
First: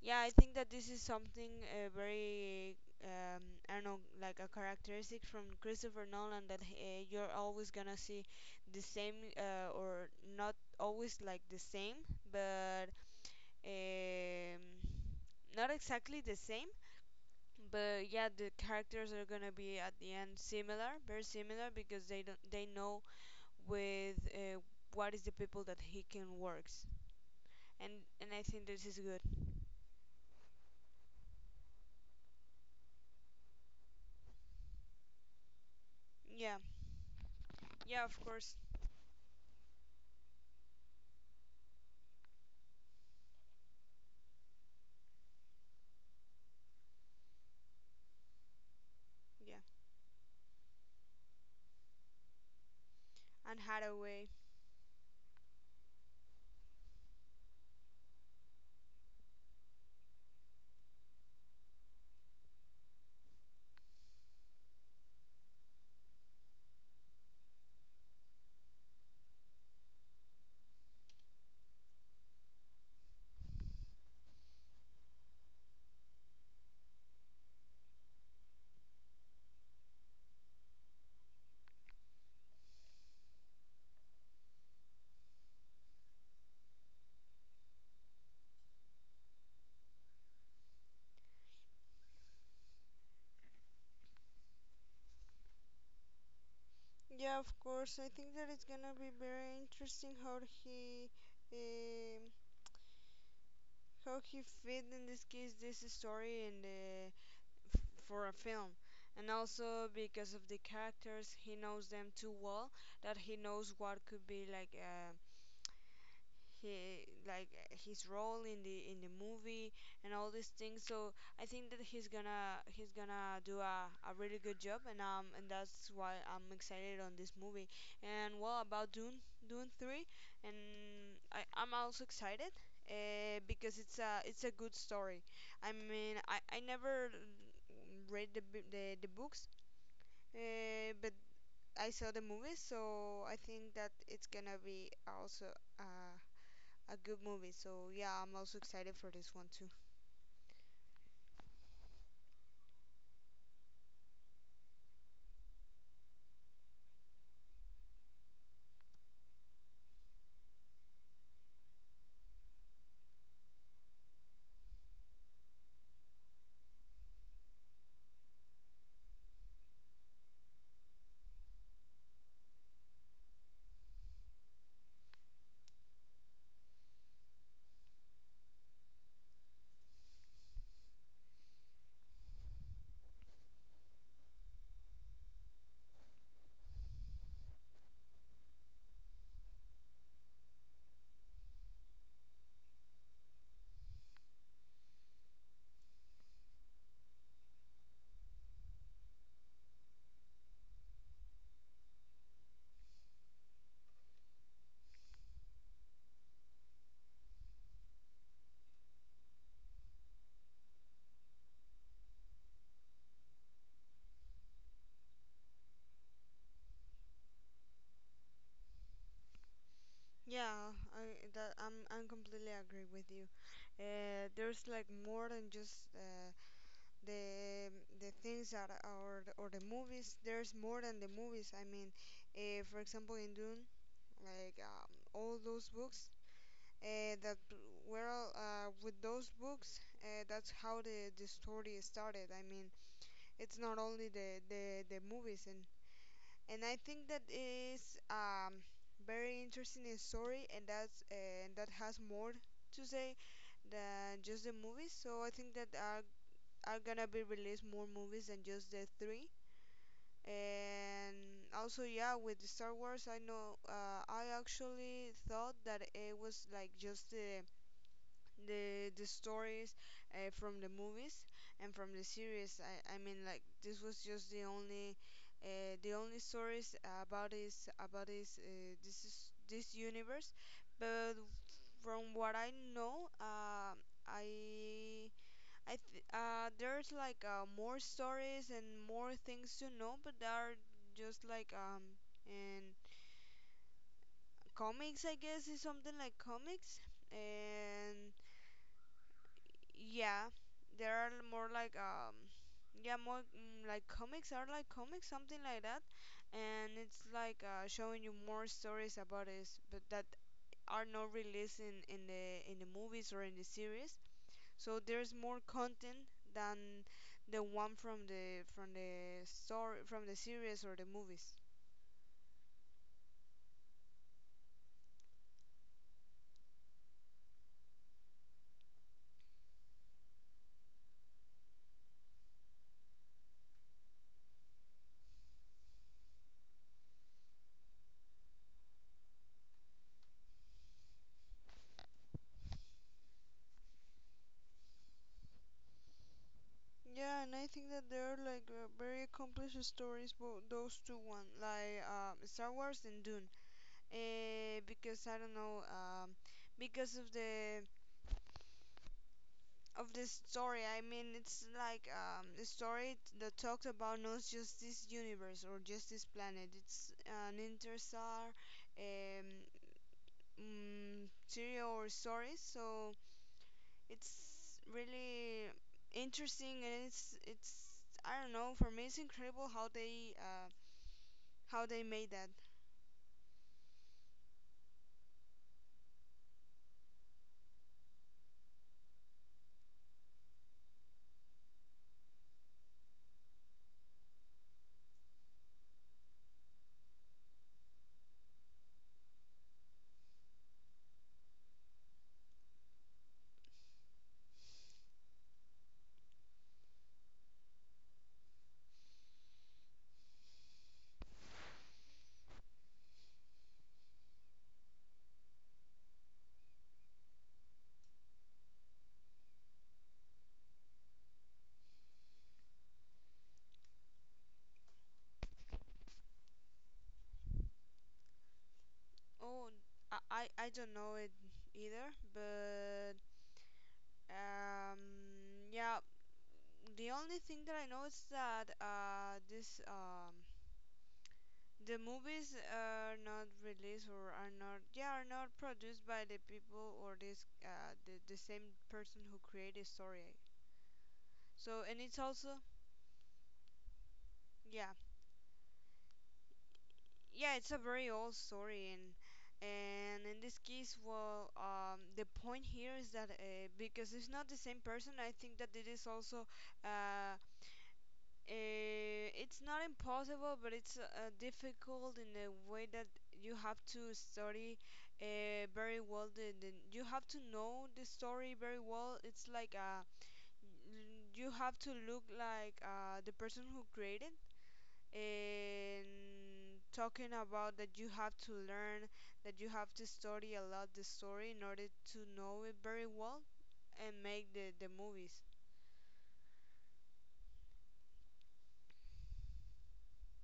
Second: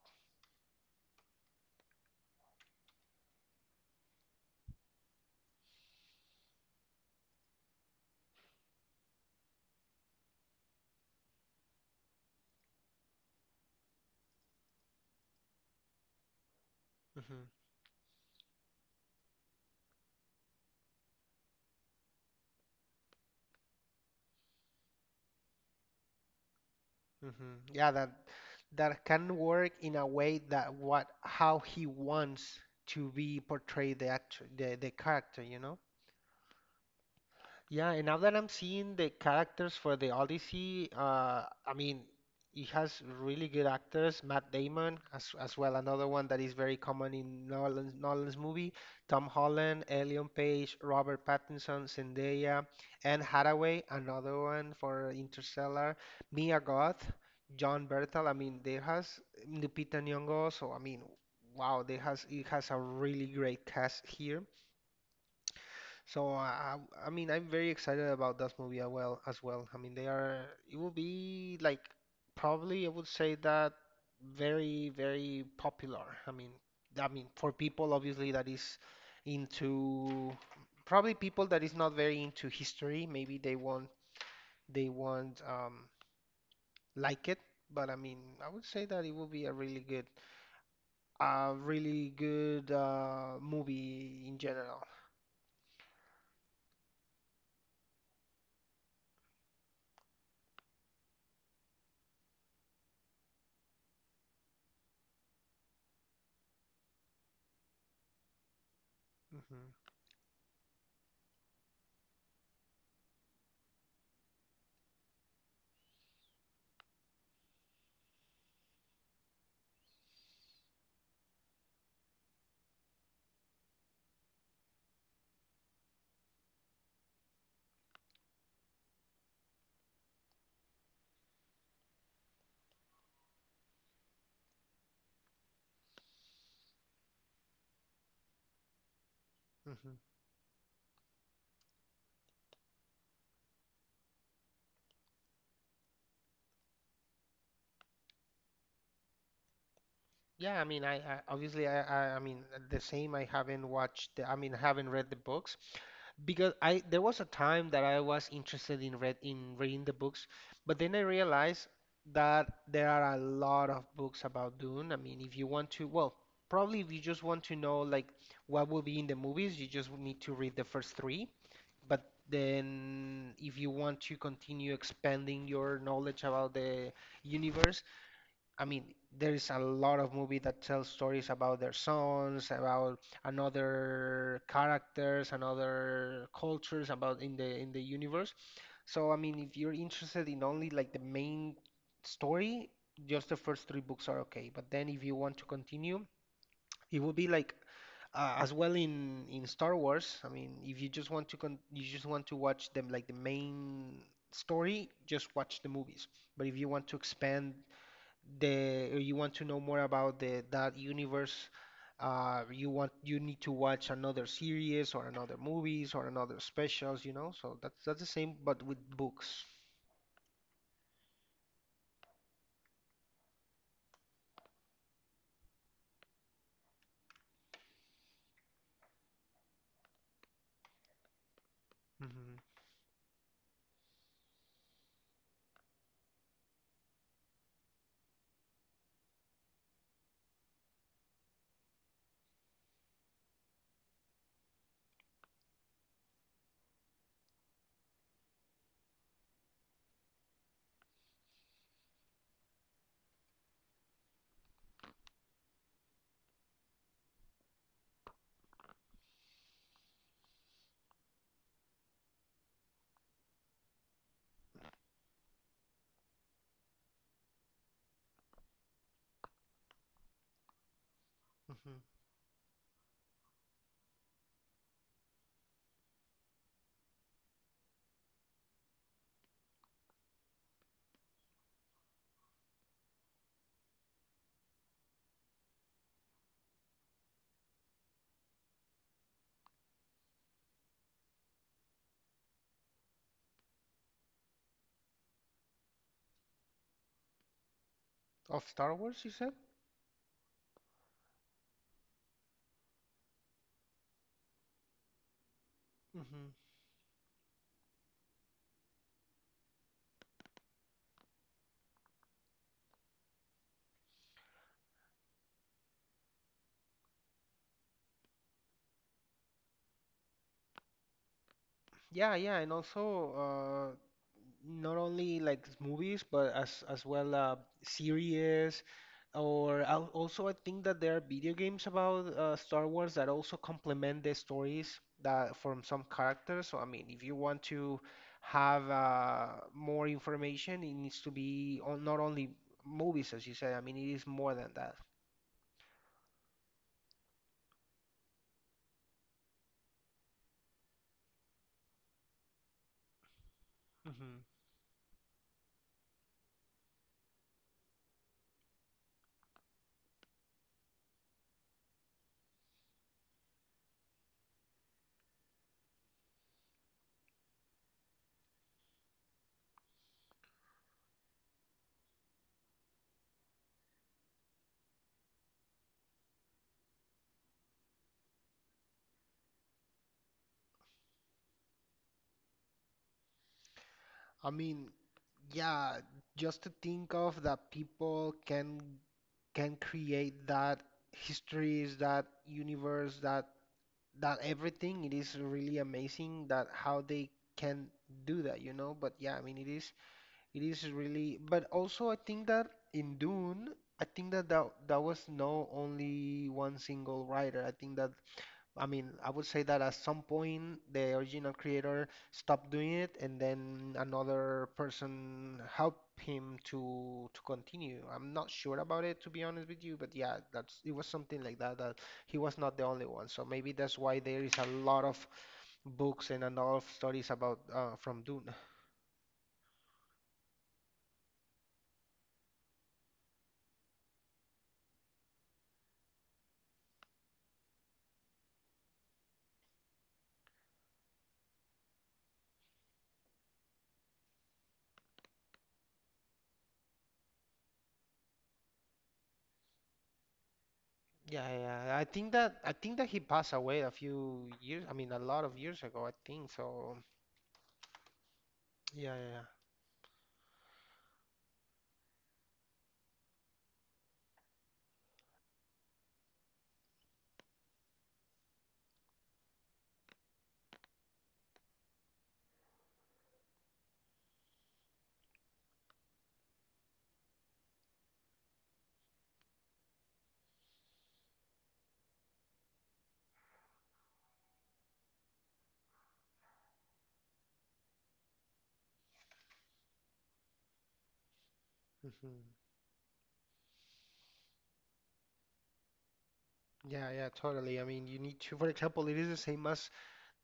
[SPEAKER 2] yeah, I think that this is something um, I don't know, like a characteristic from Christopher Nolan that you're always gonna see the same, or not always like the same, but um, not exactly the same.
[SPEAKER 1] Hmm.
[SPEAKER 2] But yeah, the characters are gonna be at the end similar, very similar, because they don't, they know with what is the people that he can works,
[SPEAKER 1] Hmm.
[SPEAKER 2] and
[SPEAKER 1] Yeah, that
[SPEAKER 2] I think this is
[SPEAKER 1] that
[SPEAKER 2] good.
[SPEAKER 1] can work in a way that what how he wants to be portrayed the actor, the character, you know?
[SPEAKER 2] Yeah,
[SPEAKER 1] Yeah,
[SPEAKER 2] yeah,
[SPEAKER 1] and
[SPEAKER 2] of
[SPEAKER 1] now that I'm
[SPEAKER 2] course,
[SPEAKER 1] seeing the characters for the Odyssey, I mean, it has really good actors. Matt Damon, as well, another one that is very common in Nolan's movie. Tom
[SPEAKER 2] yeah.
[SPEAKER 1] Holland, Ellen Page, Robert Pattinson, Zendaya, Anne
[SPEAKER 2] Anne
[SPEAKER 1] Hathaway,
[SPEAKER 2] Hathaway.
[SPEAKER 1] another one for Interstellar. Mia Goth, John Bertal. I mean, there has Lupita Nyong'o. So I mean, wow, there has it has a really great cast here. So I mean, I'm very excited about that movie as well. As well, I mean, they are. It will be like probably I would say that very, very popular. I mean for people obviously that is into probably people that is not very into history. Maybe they won't like it. But I mean, I would say that it will be a really good movie in general.
[SPEAKER 2] Yeah, of course. I think that it's gonna be very interesting um, how he fit in this case this story and the f- for a film, and also
[SPEAKER 1] Hmm.
[SPEAKER 2] because of the characters, he knows them too well that he knows what could be like. He like his role in the movie and all these things. So I think that he's gonna do a really good job, and that's why I'm excited on this movie. And well, about Dune three, and I'm also excited. Because it's a good story. I mean, I never read the books,
[SPEAKER 1] Hmm.
[SPEAKER 2] but I saw the movies, so I think that it's gonna be also uh, a good movie. So yeah, I'm also excited for this one too.
[SPEAKER 1] Yeah, I mean, I mean, the same. I haven't watched, the, I mean, I haven't read the books because I there was a time that I was interested in read in reading the books, but then I realized that there are a lot of books about Dune. I mean, if you want to, well, probably if you just want to know like what will be in the movies, you just need to read the first three. But then, if you want to continue expanding your knowledge about the universe, I mean, there is a lot of movie that tells stories about their sons, about another characters, another cultures, about in the universe. So I mean, if you're interested in only like the main story, just the first three books are okay. But then if you want to continue, it would be like as well in Star Wars. I mean, if you just want to con you just want to watch them like the main story, just watch the movies. But if you want to expand the or you want to know more about the that universe, you want you need to watch another series or another movies or another specials, you know. So that's the same, but with books.
[SPEAKER 2] Yeah, I'm completely agree with you. There's like more than just the the things that are or the movies. There's more than the movies. I mean,
[SPEAKER 1] Hmm.
[SPEAKER 2] for example, in Dune, like all those books that were all, with those books. That's how the story started. I mean, it's not only the movies, and I think that is very interesting in story, and that has more to say than just the movies. So I think that are gonna be released more movies than just the three. And also, yeah, with the Star Wars, I know, I actually thought that it was like just the stories from the movies and
[SPEAKER 1] Hmm.
[SPEAKER 2] from the series. I mean, like this was just the only stories about this universe. But from what I know, I there's like more stories and more things to know, but there are just like and comics, I guess, is something like comics and
[SPEAKER 1] Of Star Wars, you said?
[SPEAKER 2] Yeah, there are more like like comics, are like comics, something like that,
[SPEAKER 1] Hmm.
[SPEAKER 2] and it's like showing you more stories about this, but that are not released in the movies or in the series. So there's more content than the one from the story, from the series or the movies.
[SPEAKER 1] Yeah, yeah, and also not only like s- movies, but as well series, or al- also I think that there are video games about Star Wars that also complement the stories that from some characters. So I mean, if you want to have more information, it needs to be on not only movies, as you said. I mean, it is more than that.
[SPEAKER 2] Yeah, and I think that they are like very accomplished stories, but those two one, like Star Wars and Dune. Because I don't know, because of the story. I mean, it's like a story that talks about not just this universe or just this planet. It's an interstellar um, serial or story, so it's really interesting, and it's I don't know. For me, it's incredible how they made that.
[SPEAKER 1] I mean, yeah, just to think of that people can create that histories, that universe, that that everything, it is really amazing that how they can do that, you know? But yeah, I mean, it is really, but also I think that in Dune, I think that that, that was no only one single writer. I think that I mean, I would say that at some point the original creator stopped doing it, and then another person helped him to continue. I'm not sure about it, to be honest with you, but yeah, that's it was something like that, that he was not the only one. So maybe that's why there is a lot of books and a lot of stories about from Dune.
[SPEAKER 2] Oh, I don't know it either, but Um, yeah, the only thing that I know is that this the movies are not released or are not, yeah, are not produced by the people or this the same person who created the story.
[SPEAKER 1] Yeah,
[SPEAKER 2] So
[SPEAKER 1] yeah.
[SPEAKER 2] and it's also,
[SPEAKER 1] I think that he passed away a few years,
[SPEAKER 2] yeah,
[SPEAKER 1] I mean, a lot of years ago, I think. So
[SPEAKER 2] yeah, it's a very old story, and
[SPEAKER 1] yeah, yeah.
[SPEAKER 2] in this case, well, the point here is that because it's not the same person, I think that it is also uh, it's not impossible, but it's difficult in the way that you have to study very well. You have to know the story very well. It's like you have to look like the person who created, and talking about that, you have to learn, that you have to study a lot the story in order
[SPEAKER 1] Yeah.
[SPEAKER 2] to
[SPEAKER 1] Mhm.
[SPEAKER 2] know it very well and make the movies.
[SPEAKER 1] Yeah, yeah, totally. I mean, you need to, for example, it is the same as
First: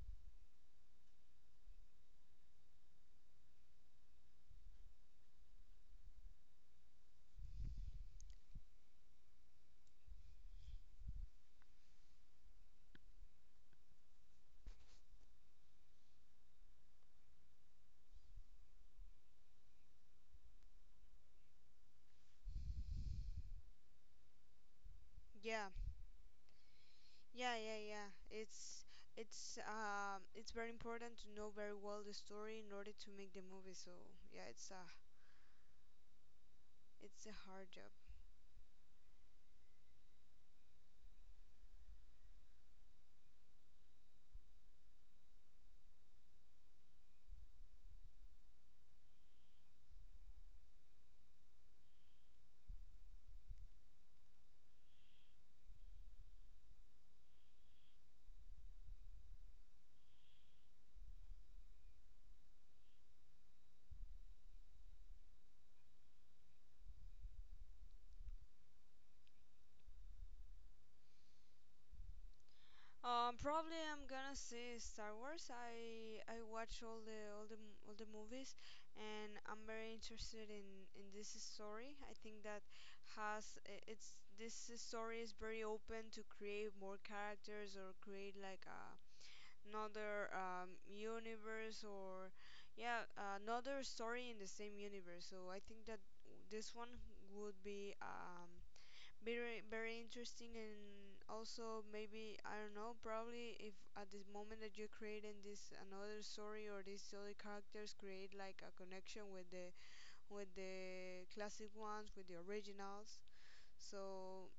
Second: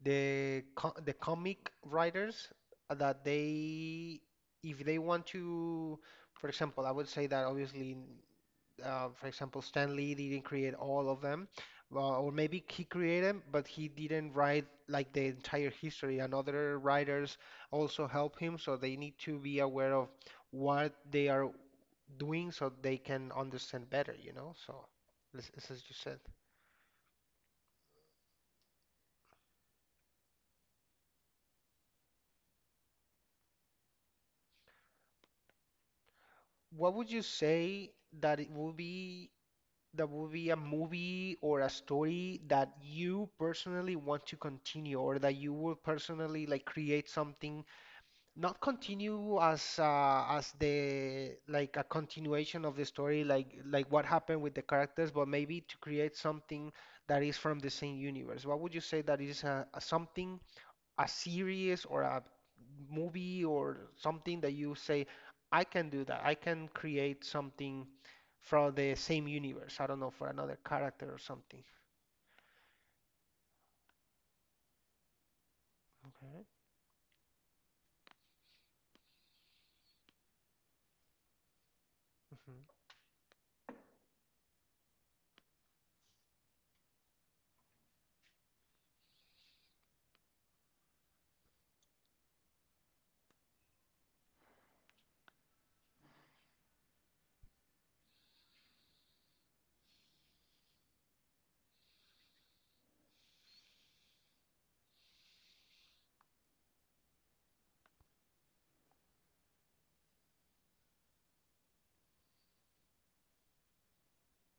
[SPEAKER 1] the comic writers that they, if they want to, for example, I would say that obviously, for example, Stan Lee didn't create all of them, or maybe he created them, but he didn't write like the entire history, and other writers also help him, so they need to be aware of what they are doing so they can understand better, you know? So,
[SPEAKER 2] Yeah.
[SPEAKER 1] this is just it.
[SPEAKER 2] Yeah, yeah, yeah. It's very important to know very well the story in order to make the movie. So yeah,
[SPEAKER 1] What would you
[SPEAKER 2] it's a hard job.
[SPEAKER 1] say that it would be that would be a movie or a story that you personally want to continue or that you will personally like create something not continue as the like a continuation of the story like what happened with the characters but maybe to create something that is from the same universe. What would you say that is something a series or a movie or something that you say, I can do that. I can create something from the same universe. I don't know, for another character or something.
[SPEAKER 2] Probably I'm gonna see Star Wars. I
[SPEAKER 1] Okay.
[SPEAKER 2] watch all the movies, and I'm very interested in this story. I think that
[SPEAKER 1] Hmm.
[SPEAKER 2] it's this story is very open to create more characters or create like a another universe or yeah another story in the same universe, so I think that this one would be very, very interesting, and also maybe I don't know, probably if at this moment that you are creating this another story or these other characters, create like a connection with the classic ones, with the originals, so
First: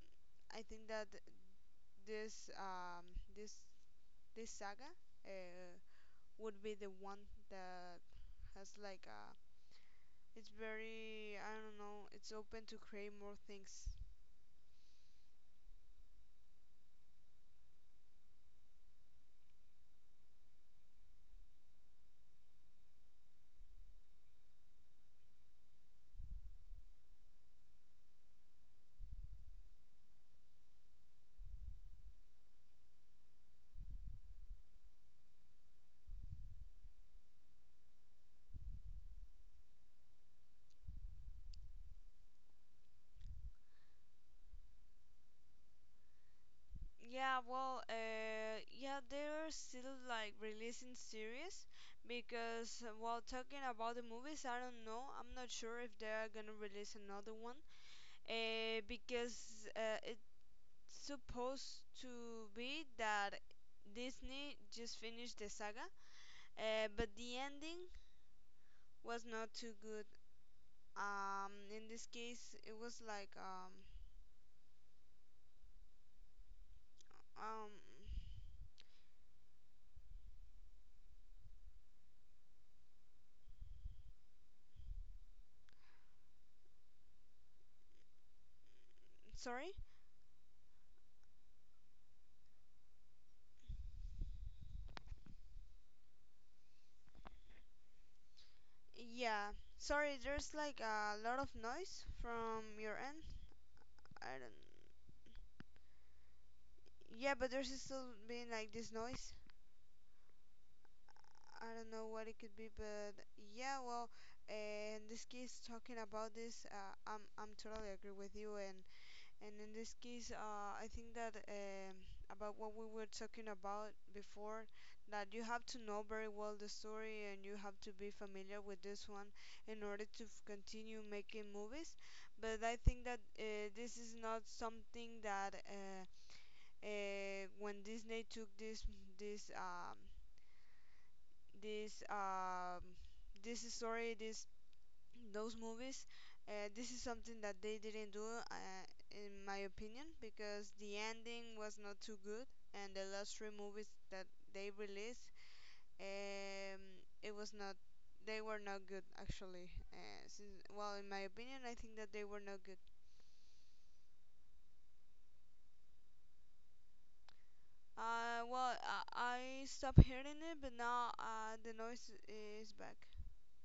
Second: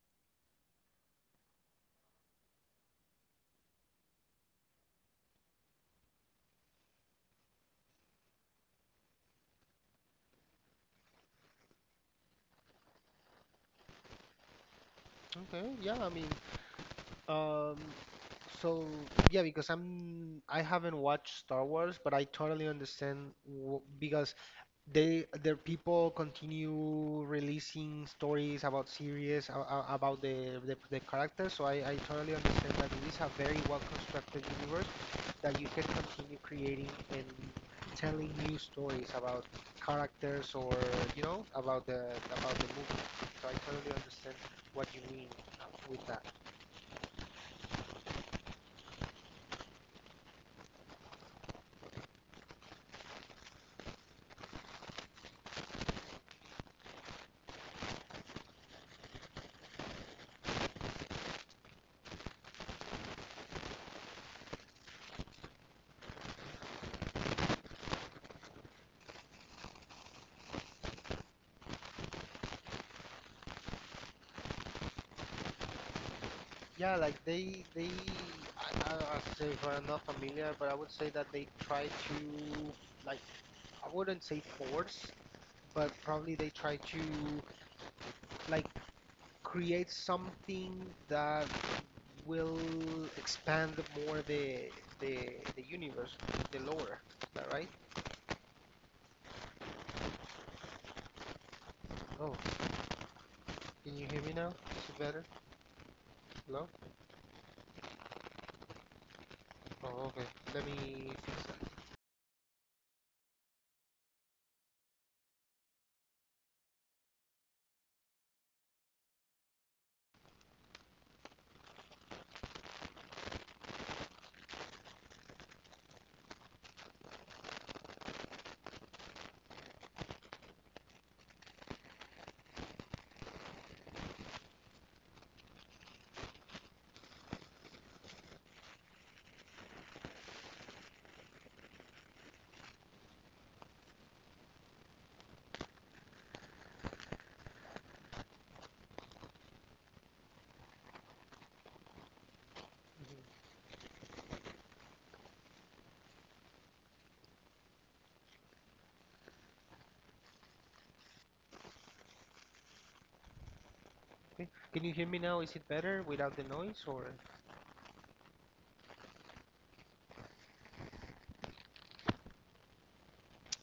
[SPEAKER 2] I think that this um, this this saga uh, would be the one that has like a it's very, I don't know, it's open to create more things.
[SPEAKER 1] Okay. Yeah, I mean, Um, so yeah, because I'm I haven't watched Star Wars, but I totally understand w because they their people continue releasing stories about series about the characters. So I totally understand that it is a very well constructed universe that you can continue creating and telling new stories about characters or you know about the movie. So I totally understand what you mean with that.
[SPEAKER 2] Yeah, well, yeah, they're still like releasing series because while talking about the movies, I don't know, I'm not sure if they are gonna release another one. Because it's supposed to be that Disney just finished the saga, but the ending was not too good. In this case, it was like
[SPEAKER 1] Yeah, like
[SPEAKER 2] um,
[SPEAKER 1] they I say if I'm not familiar, but I would say that they try to like I wouldn't say force, but probably they try to like
[SPEAKER 2] sorry.
[SPEAKER 1] create something that will expand more the the universe, the lore. Is that right?
[SPEAKER 2] Yeah, sorry. There's like a lot of noise
[SPEAKER 1] Oh,
[SPEAKER 2] from your end.
[SPEAKER 1] can you hear me
[SPEAKER 2] I
[SPEAKER 1] now?
[SPEAKER 2] don't.
[SPEAKER 1] Is it better? Hello?
[SPEAKER 2] Yeah, but there's still being like this noise.
[SPEAKER 1] Oh, okay. Let me fix
[SPEAKER 2] I
[SPEAKER 1] that.
[SPEAKER 2] don't know what it could be, but yeah. Well, in this case, talking about this, I'm totally agree with you, and and in this case, I think that about what we were talking about before, that you have to know very well the story and you have to be familiar with this one in order to continue making movies. But I think that this is not something that when Disney took this um, this um, this story, this those movies. This is something that they didn't do, uh, in my opinion, because the ending was not too good, and the last
[SPEAKER 1] Mhm.
[SPEAKER 2] three movies that they released, um, it was not. They were not good, actually. Since, well, in my opinion, I think that they were not good.
[SPEAKER 1] Okay. Can you hear me now? Is it better without the noise or?
[SPEAKER 2] Well, I stopped hearing it, but now the noise is back.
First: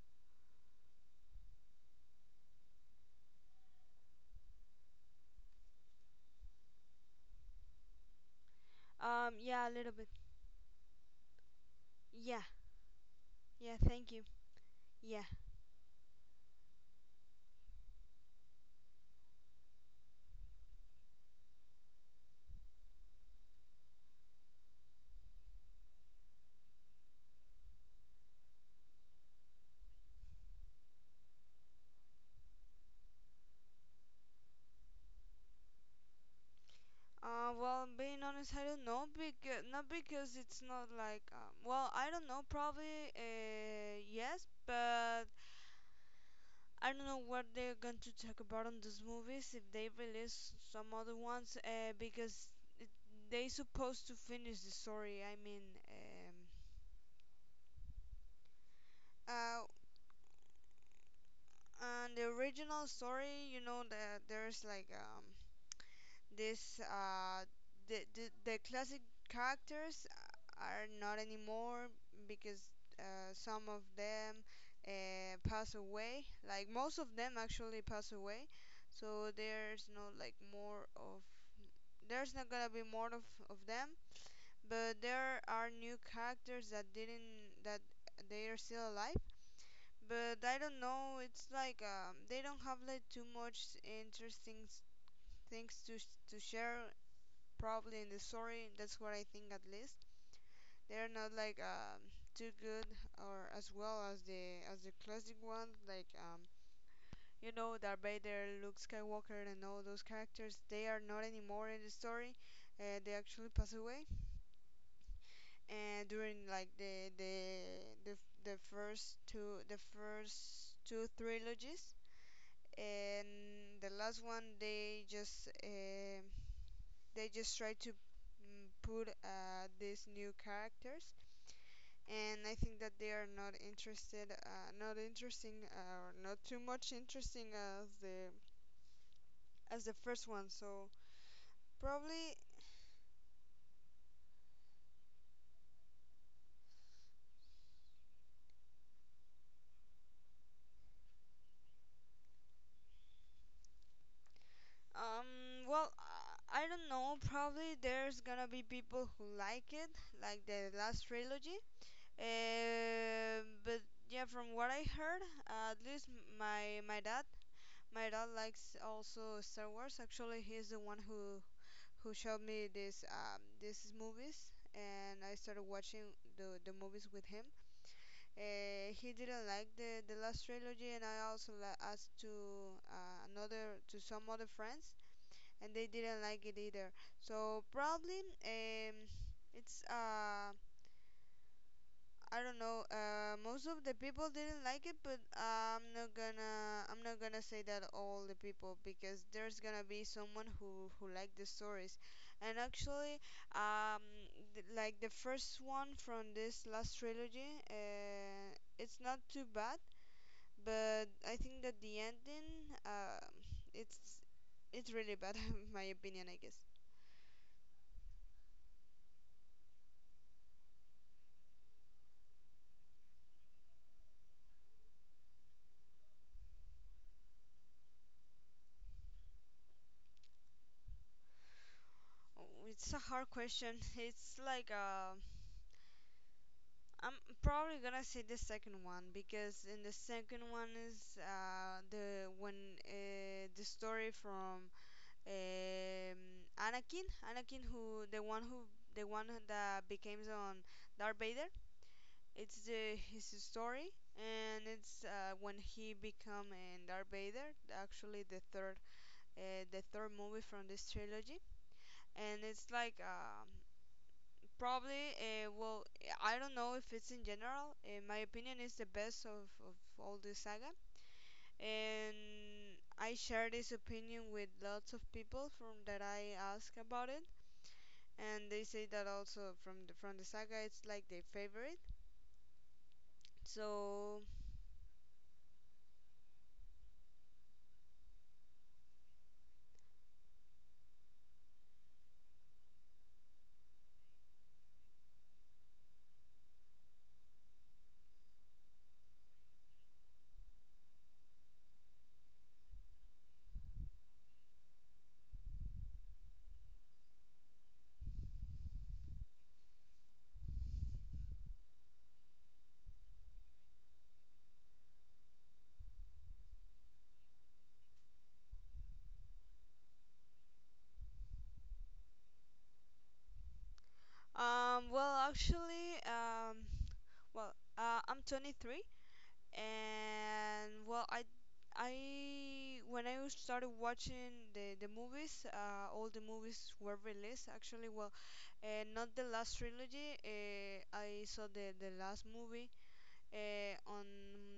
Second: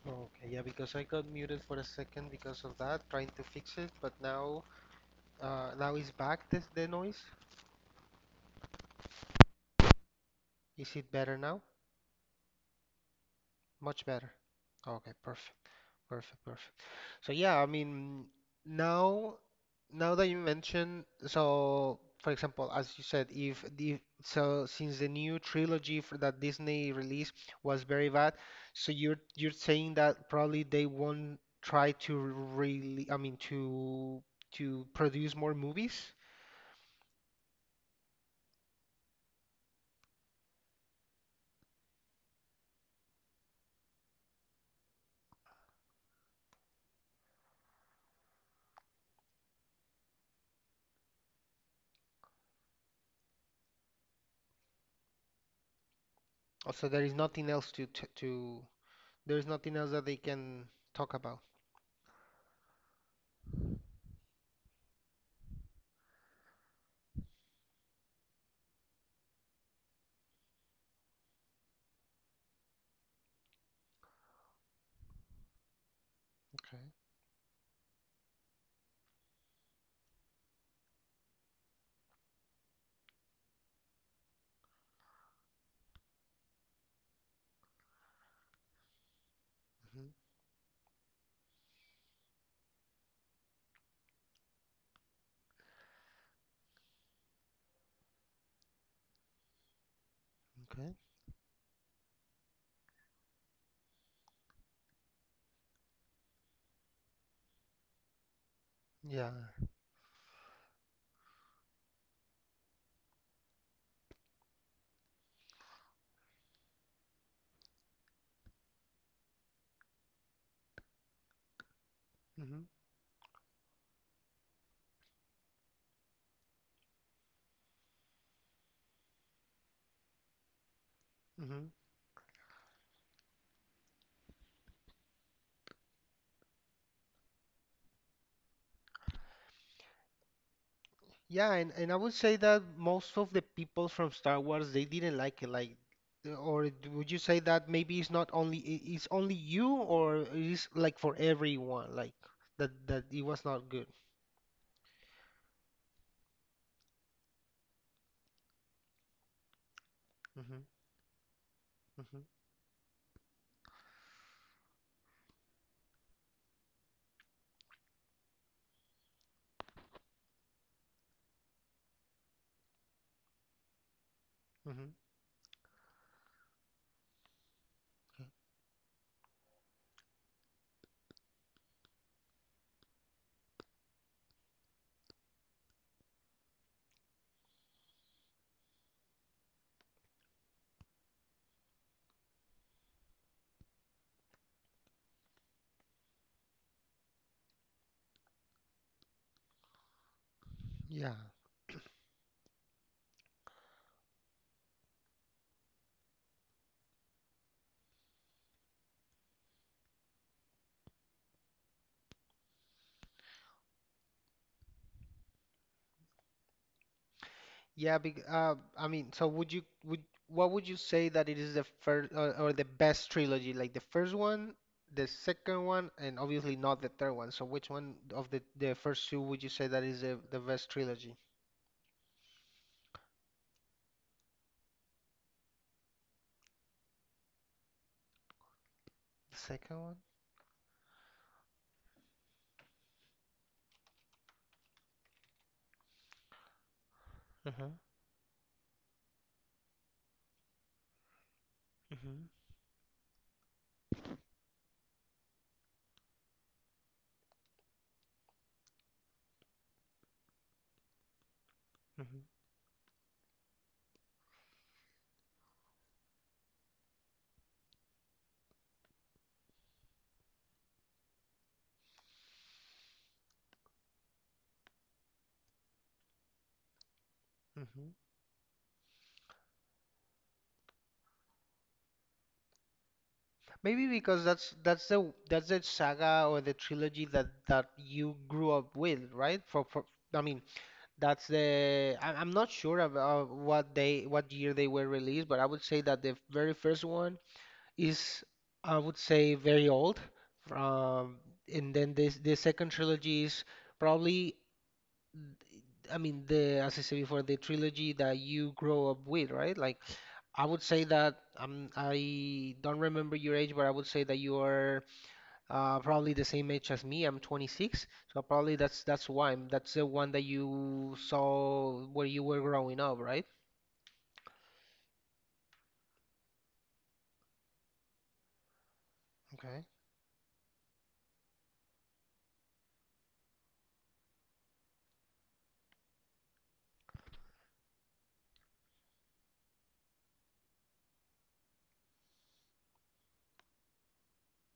[SPEAKER 1] Okay, yeah, because I got muted for a second because of that, trying to fix it, but now now it's back this the noise.
[SPEAKER 2] Yeah, a little bit.
[SPEAKER 1] Is it better now?
[SPEAKER 2] Yeah, yeah,
[SPEAKER 1] Much
[SPEAKER 2] thank you.
[SPEAKER 1] better. Okay,
[SPEAKER 2] Yeah.
[SPEAKER 1] perfect. Perfect, perfect. So yeah, I mean, now now that you mention, so for example, as you said, if the so since the new trilogy for that Disney release was very bad, so you're saying that probably they won't try to really, I mean, to produce more movies.
[SPEAKER 2] Well, being honest, I don't know because not because it's not like well, I don't know. Probably yes, but I don't know what they're going to talk about on those movies if they release some other ones. Because it, they supposed to finish the story. I mean,
[SPEAKER 1] Also, there is nothing else to
[SPEAKER 2] um,
[SPEAKER 1] there is
[SPEAKER 2] uh,
[SPEAKER 1] nothing else that they can talk about.
[SPEAKER 2] and the original story, you know that there's like this uh, the classic characters are not anymore because some of them pass away. Like
[SPEAKER 1] Okay.
[SPEAKER 2] most of them actually pass away, so there's no like more of, there's not gonna be more of them. But there are new characters that didn't that they are still alive.
[SPEAKER 1] Hmm.
[SPEAKER 2] But I don't know. It's like they don't have like too much interesting things to to share probably in the story. That's what I think at least.
[SPEAKER 1] Okay.
[SPEAKER 2] They're not like too good or as well as the classic ones. Like you know, Darth Vader, Luke
[SPEAKER 1] Yeah.
[SPEAKER 2] Skywalker, and all those characters. They are not anymore in the story. They actually pass away. And during like the, the first two trilogies,
[SPEAKER 1] Mm-hmm.
[SPEAKER 2] and the last one, they just try to put these new characters, and I think that they are not interested, not interesting, or not too much interesting as the first one. So
[SPEAKER 1] Yeah, and I would say
[SPEAKER 2] probably,
[SPEAKER 1] that most of the people from Star Wars they didn't like it. Would you say that maybe it's not only I- it's only you, or it's like for everyone, like that it was not good.
[SPEAKER 2] well, I don't know. Probably there's gonna be people who like it, like
[SPEAKER 1] Hmm.
[SPEAKER 2] the last trilogy.
[SPEAKER 1] Hmm.
[SPEAKER 2] But yeah, from what I heard, at least my dad, my dad likes also Star Wars. Actually, he's the one who showed me this these movies,
[SPEAKER 1] Hmm.
[SPEAKER 2] and I started watching the movies with him. He didn't like the last trilogy, and I also asked to another to some other friends, and they didn't like it either. So probably um, it's I don't know. Most of the people didn't like it, but I'm not gonna say that all the people because there's gonna be someone who
[SPEAKER 1] Yeah,
[SPEAKER 2] like the stories. And actually, um, like the first one from this last trilogy, it's not too bad, but I think that the ending, it's it's really bad, in my opinion, I guess.
[SPEAKER 1] yeah. Bec I mean, so would you would what would you say that it is the first, or the best trilogy? Like the first one, the second one, and obviously not the third one. So which one of the first two would you say that is the best trilogy?
[SPEAKER 2] Oh, it's a hard question. It's like I'm probably gonna say the second one
[SPEAKER 1] The
[SPEAKER 2] because
[SPEAKER 1] second
[SPEAKER 2] in the
[SPEAKER 1] one?
[SPEAKER 2] second one is the when the story from um, Anakin,
[SPEAKER 1] Mhm.
[SPEAKER 2] who the one that became on Darth Vader.
[SPEAKER 1] Mhm.
[SPEAKER 2] It's the his story and it's when he become in Darth Vader. Actually, the third movie from this trilogy,
[SPEAKER 1] Mhm.
[SPEAKER 2] and it's like probably, I don't know if it's in general. My opinion is the best of all the saga, and I share this opinion with lots of people from that I ask about it,
[SPEAKER 1] Mhm.
[SPEAKER 2] and they say that also from the saga, it's like their favorite.
[SPEAKER 1] Maybe
[SPEAKER 2] So,
[SPEAKER 1] because that's the saga or the trilogy that you grew up with, right? For I mean, that's the I'm not sure about what they what year they were released, but I would say that the very first one is, I would say, very old. Um, and then this the second trilogy is probably, I mean, the, as I said before, the trilogy that you grow up with, right? Like I would say that I don't remember your age, but I would say that you are probably the same age as me. I'm 26, so probably that's why. That's the one that you saw where you were growing up, right?
[SPEAKER 2] um, well, actually, um, well, I'm 23,
[SPEAKER 1] Okay.
[SPEAKER 2] and well, I when I was started watching the movies all the movies were released actually well not the last trilogy, I saw the last movie on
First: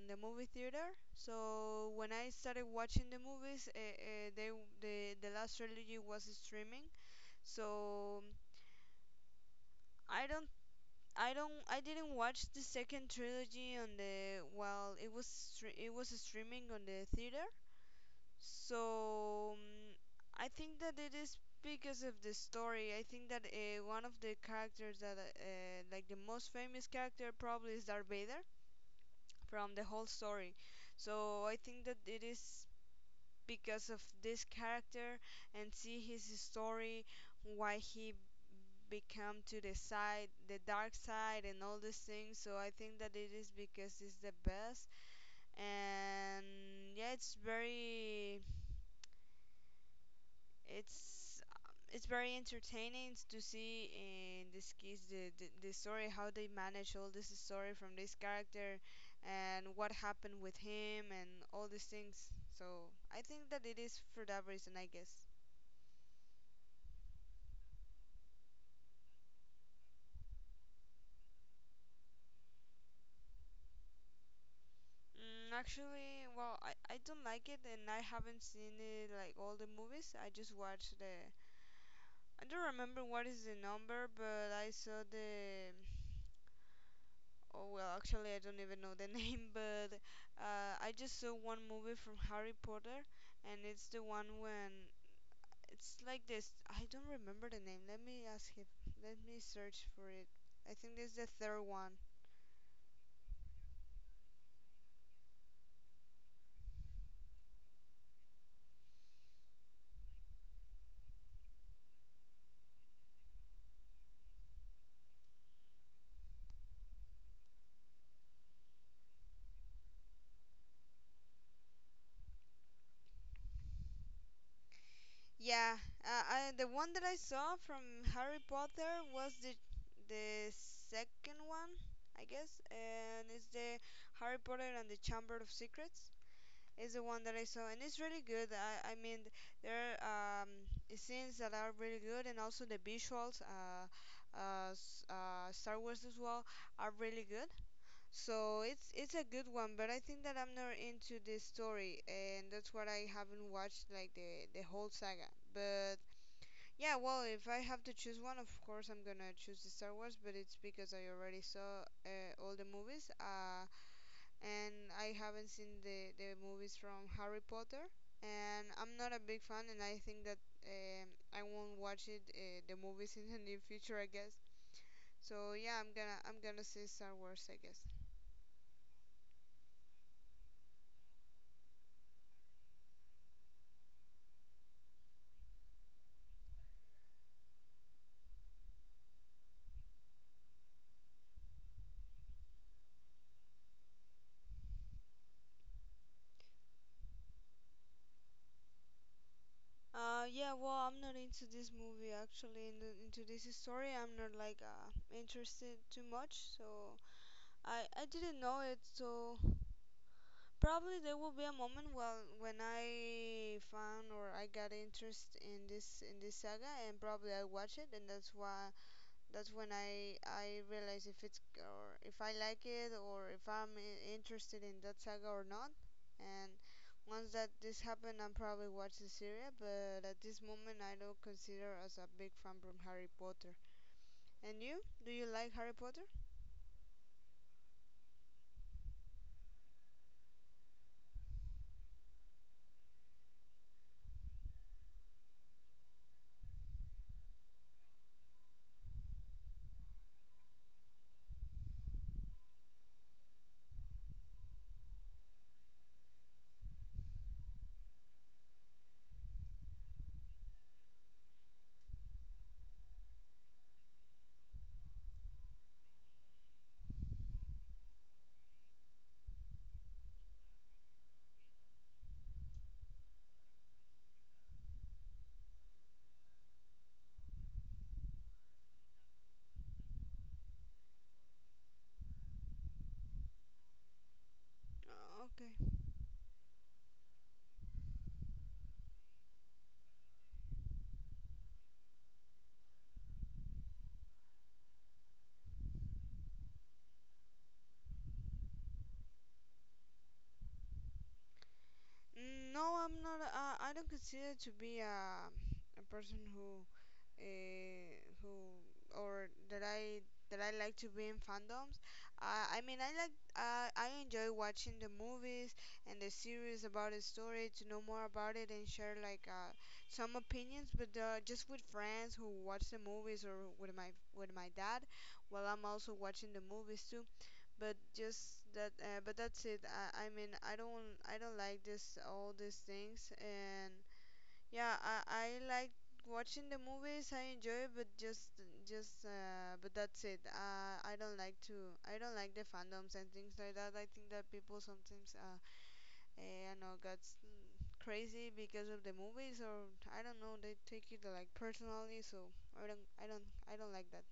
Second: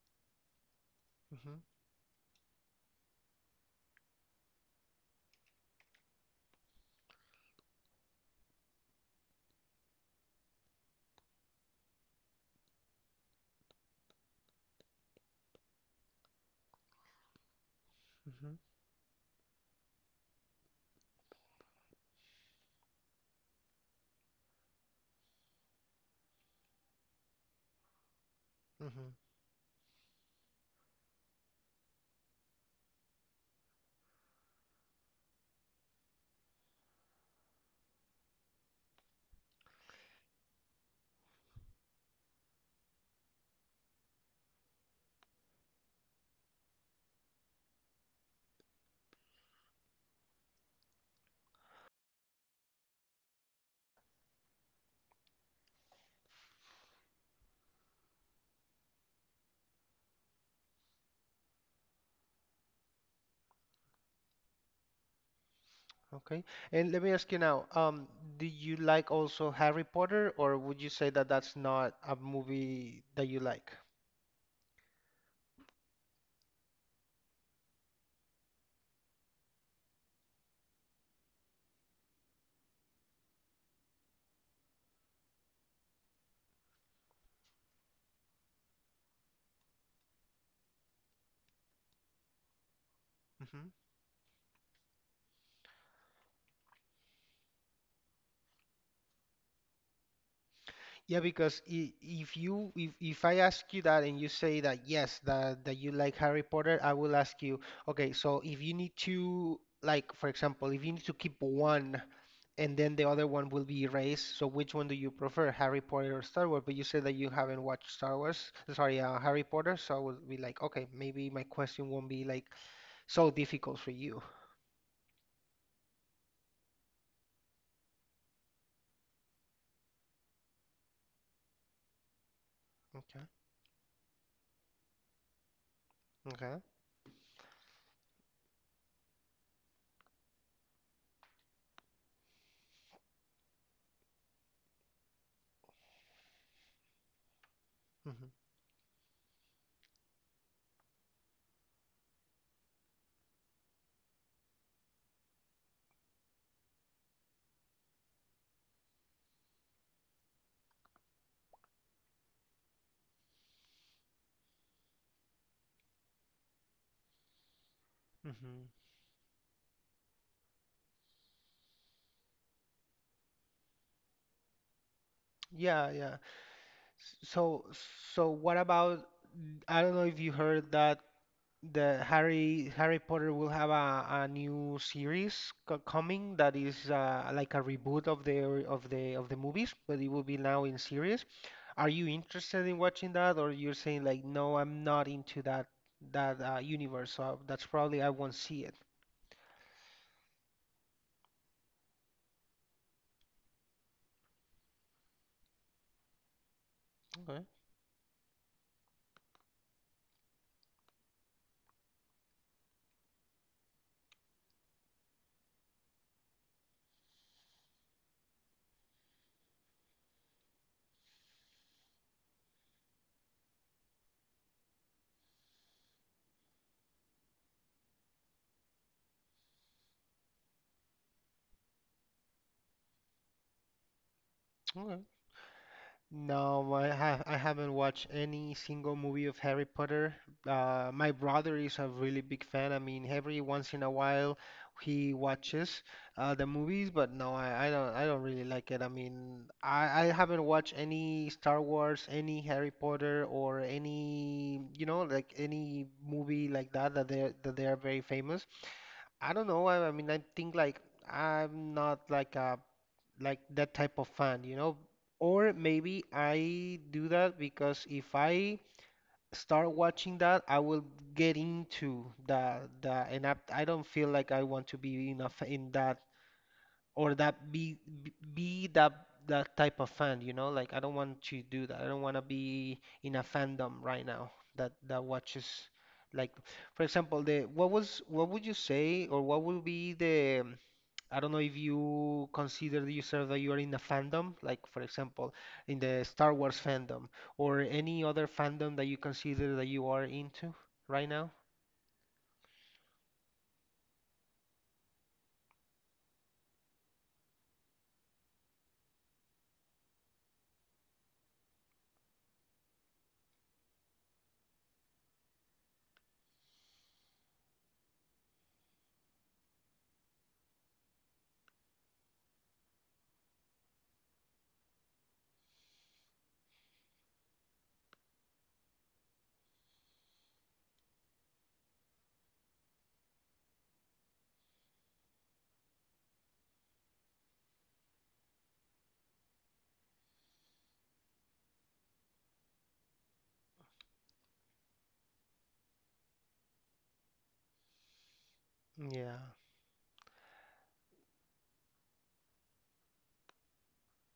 [SPEAKER 2] the movie theater,
[SPEAKER 1] Mhm.
[SPEAKER 2] so when I started watching the movies they the last trilogy was streaming, so i don't I don't I didn't watch the second trilogy on the while it was it was streaming on the theater.
[SPEAKER 1] Mhm.
[SPEAKER 2] So I think that it is because of the story. I think that one of the characters that like the most famous character probably is Darth Vader
[SPEAKER 1] Mhm.
[SPEAKER 2] from the whole story. So I think that it is because of this character and see his story, why he become to the side the dark side and all these things. So I think that it is because it's the best. And yeah, it's it's very entertaining to see in this case the story, how they manage all this story from this character and what happened with him and all these things. So I think that it is for that reason, I guess.
[SPEAKER 1] Okay. And let me ask you now, do you like also Harry Potter, or would you say that that's not a movie that you like?
[SPEAKER 2] Mm, actually, well, I don't like it, and I haven't seen it like all the movies. I just watched the. I don't remember what is the number, but I saw the. Oh well, actually, I don't even know the name, but I just saw one movie from Harry Potter, and it's the one when it's like this. I don't remember the name. Let me ask him. Let me search for it. I think this
[SPEAKER 1] Yeah,
[SPEAKER 2] is the
[SPEAKER 1] because
[SPEAKER 2] third one.
[SPEAKER 1] if I ask you that and you say that yes, that you like Harry Potter, I will ask you, okay, so if you need to, like, for example, if you need to keep one and then the other one will be erased, so which one do you prefer, Harry Potter or Star Wars? But you said that you haven't watched Star Wars, sorry, Harry Potter, so I would be like, okay, maybe my question won't be like so difficult for you.
[SPEAKER 2] Yeah, the one that I saw from Harry Potter was the second one, I guess,
[SPEAKER 1] Okay.
[SPEAKER 2] and it's the Harry Potter and the Chamber of Secrets.
[SPEAKER 1] Okay.
[SPEAKER 2] Is the one that I saw, and it's really good. I mean, there are scenes that are really good, and also the visuals, Star Wars as well, are really good.
[SPEAKER 1] Hmm.
[SPEAKER 2] So it's a good one, but I think that I'm not into the story, and that's what I haven't watched like the whole saga. But yeah, well, if I have to choose one, of course I'm gonna choose the Star Wars, but it's because I already saw all the movies, and I haven't seen the movies from Harry Potter, and
[SPEAKER 1] Hmm.
[SPEAKER 2] I'm not a big fan, and I think that I won't watch it the movies in the near future, I guess. So yeah,
[SPEAKER 1] Yeah,
[SPEAKER 2] I'm
[SPEAKER 1] yeah.
[SPEAKER 2] gonna I'm gonna say Star Wars, I
[SPEAKER 1] So,
[SPEAKER 2] guess.
[SPEAKER 1] so what about, I don't know if you heard that the Harry Potter will have a new series co coming that is like a reboot of of the movies, but it will be now in series. Are you interested in watching that, or you're saying like, no, I'm not into that universe, so that's probably I won't see it.
[SPEAKER 2] Yeah, well, I'm not into this movie actually, in the, into this story. I'm not like interested too much, so I didn't know it, so probably there will be a moment well when I found or I got interest in this saga, and probably I watch it, and that's why that's when I realize if it's, or if I like it, or if I'm interested in that saga or not. And once that this happened, I'm probably watch the series, but at this moment I don't consider as a big fan from Harry Potter. And you?
[SPEAKER 1] Okay.
[SPEAKER 2] Do you like Harry Potter?
[SPEAKER 1] No, I have, I haven't watched any single movie of Harry Potter. My brother is a really big fan. I mean, every once in a while he watches the movies, but no, I don't really like it. I mean, I haven't watched any Star Wars, any Harry Potter, or any, you know, like any movie like that that they are very famous. I don't know. I mean, I think like I'm not like a, like that type of fan, you know? Or maybe I do that because if I start watching that, I will get into the, and I don't feel like I want to be in a in that, or that be that, that type of fan, you know? Like I don't want to do that. I don't want to be in a fandom right now that
[SPEAKER 2] Oh,
[SPEAKER 1] watches
[SPEAKER 2] okay.
[SPEAKER 1] like, for example, the, what was, what would you say or what would be the, I don't know if you consider yourself that you are in a fandom, like for example, in the Star Wars fandom or any other fandom that you consider that you are into right now.
[SPEAKER 2] Mm, no, I'm not. I don't consider to be a person uh, who or that I like to be in fandoms. I mean, I like I enjoy watching the movies and the series about the story to know more about it, and share like some opinions with just with friends who watch the movies, or with my dad while I'm also watching the movies too. But just that, but that's it. I mean, I don't like this all these things. And yeah, I like watching the movies, I enjoy it, but just, but that's it. Uh, I don't like to I don't like the fandoms and things like that. I think that people sometimes I know gets crazy because of the
[SPEAKER 1] Yeah.
[SPEAKER 2] movies, or I don't know, they take it like personally. So I don't like that.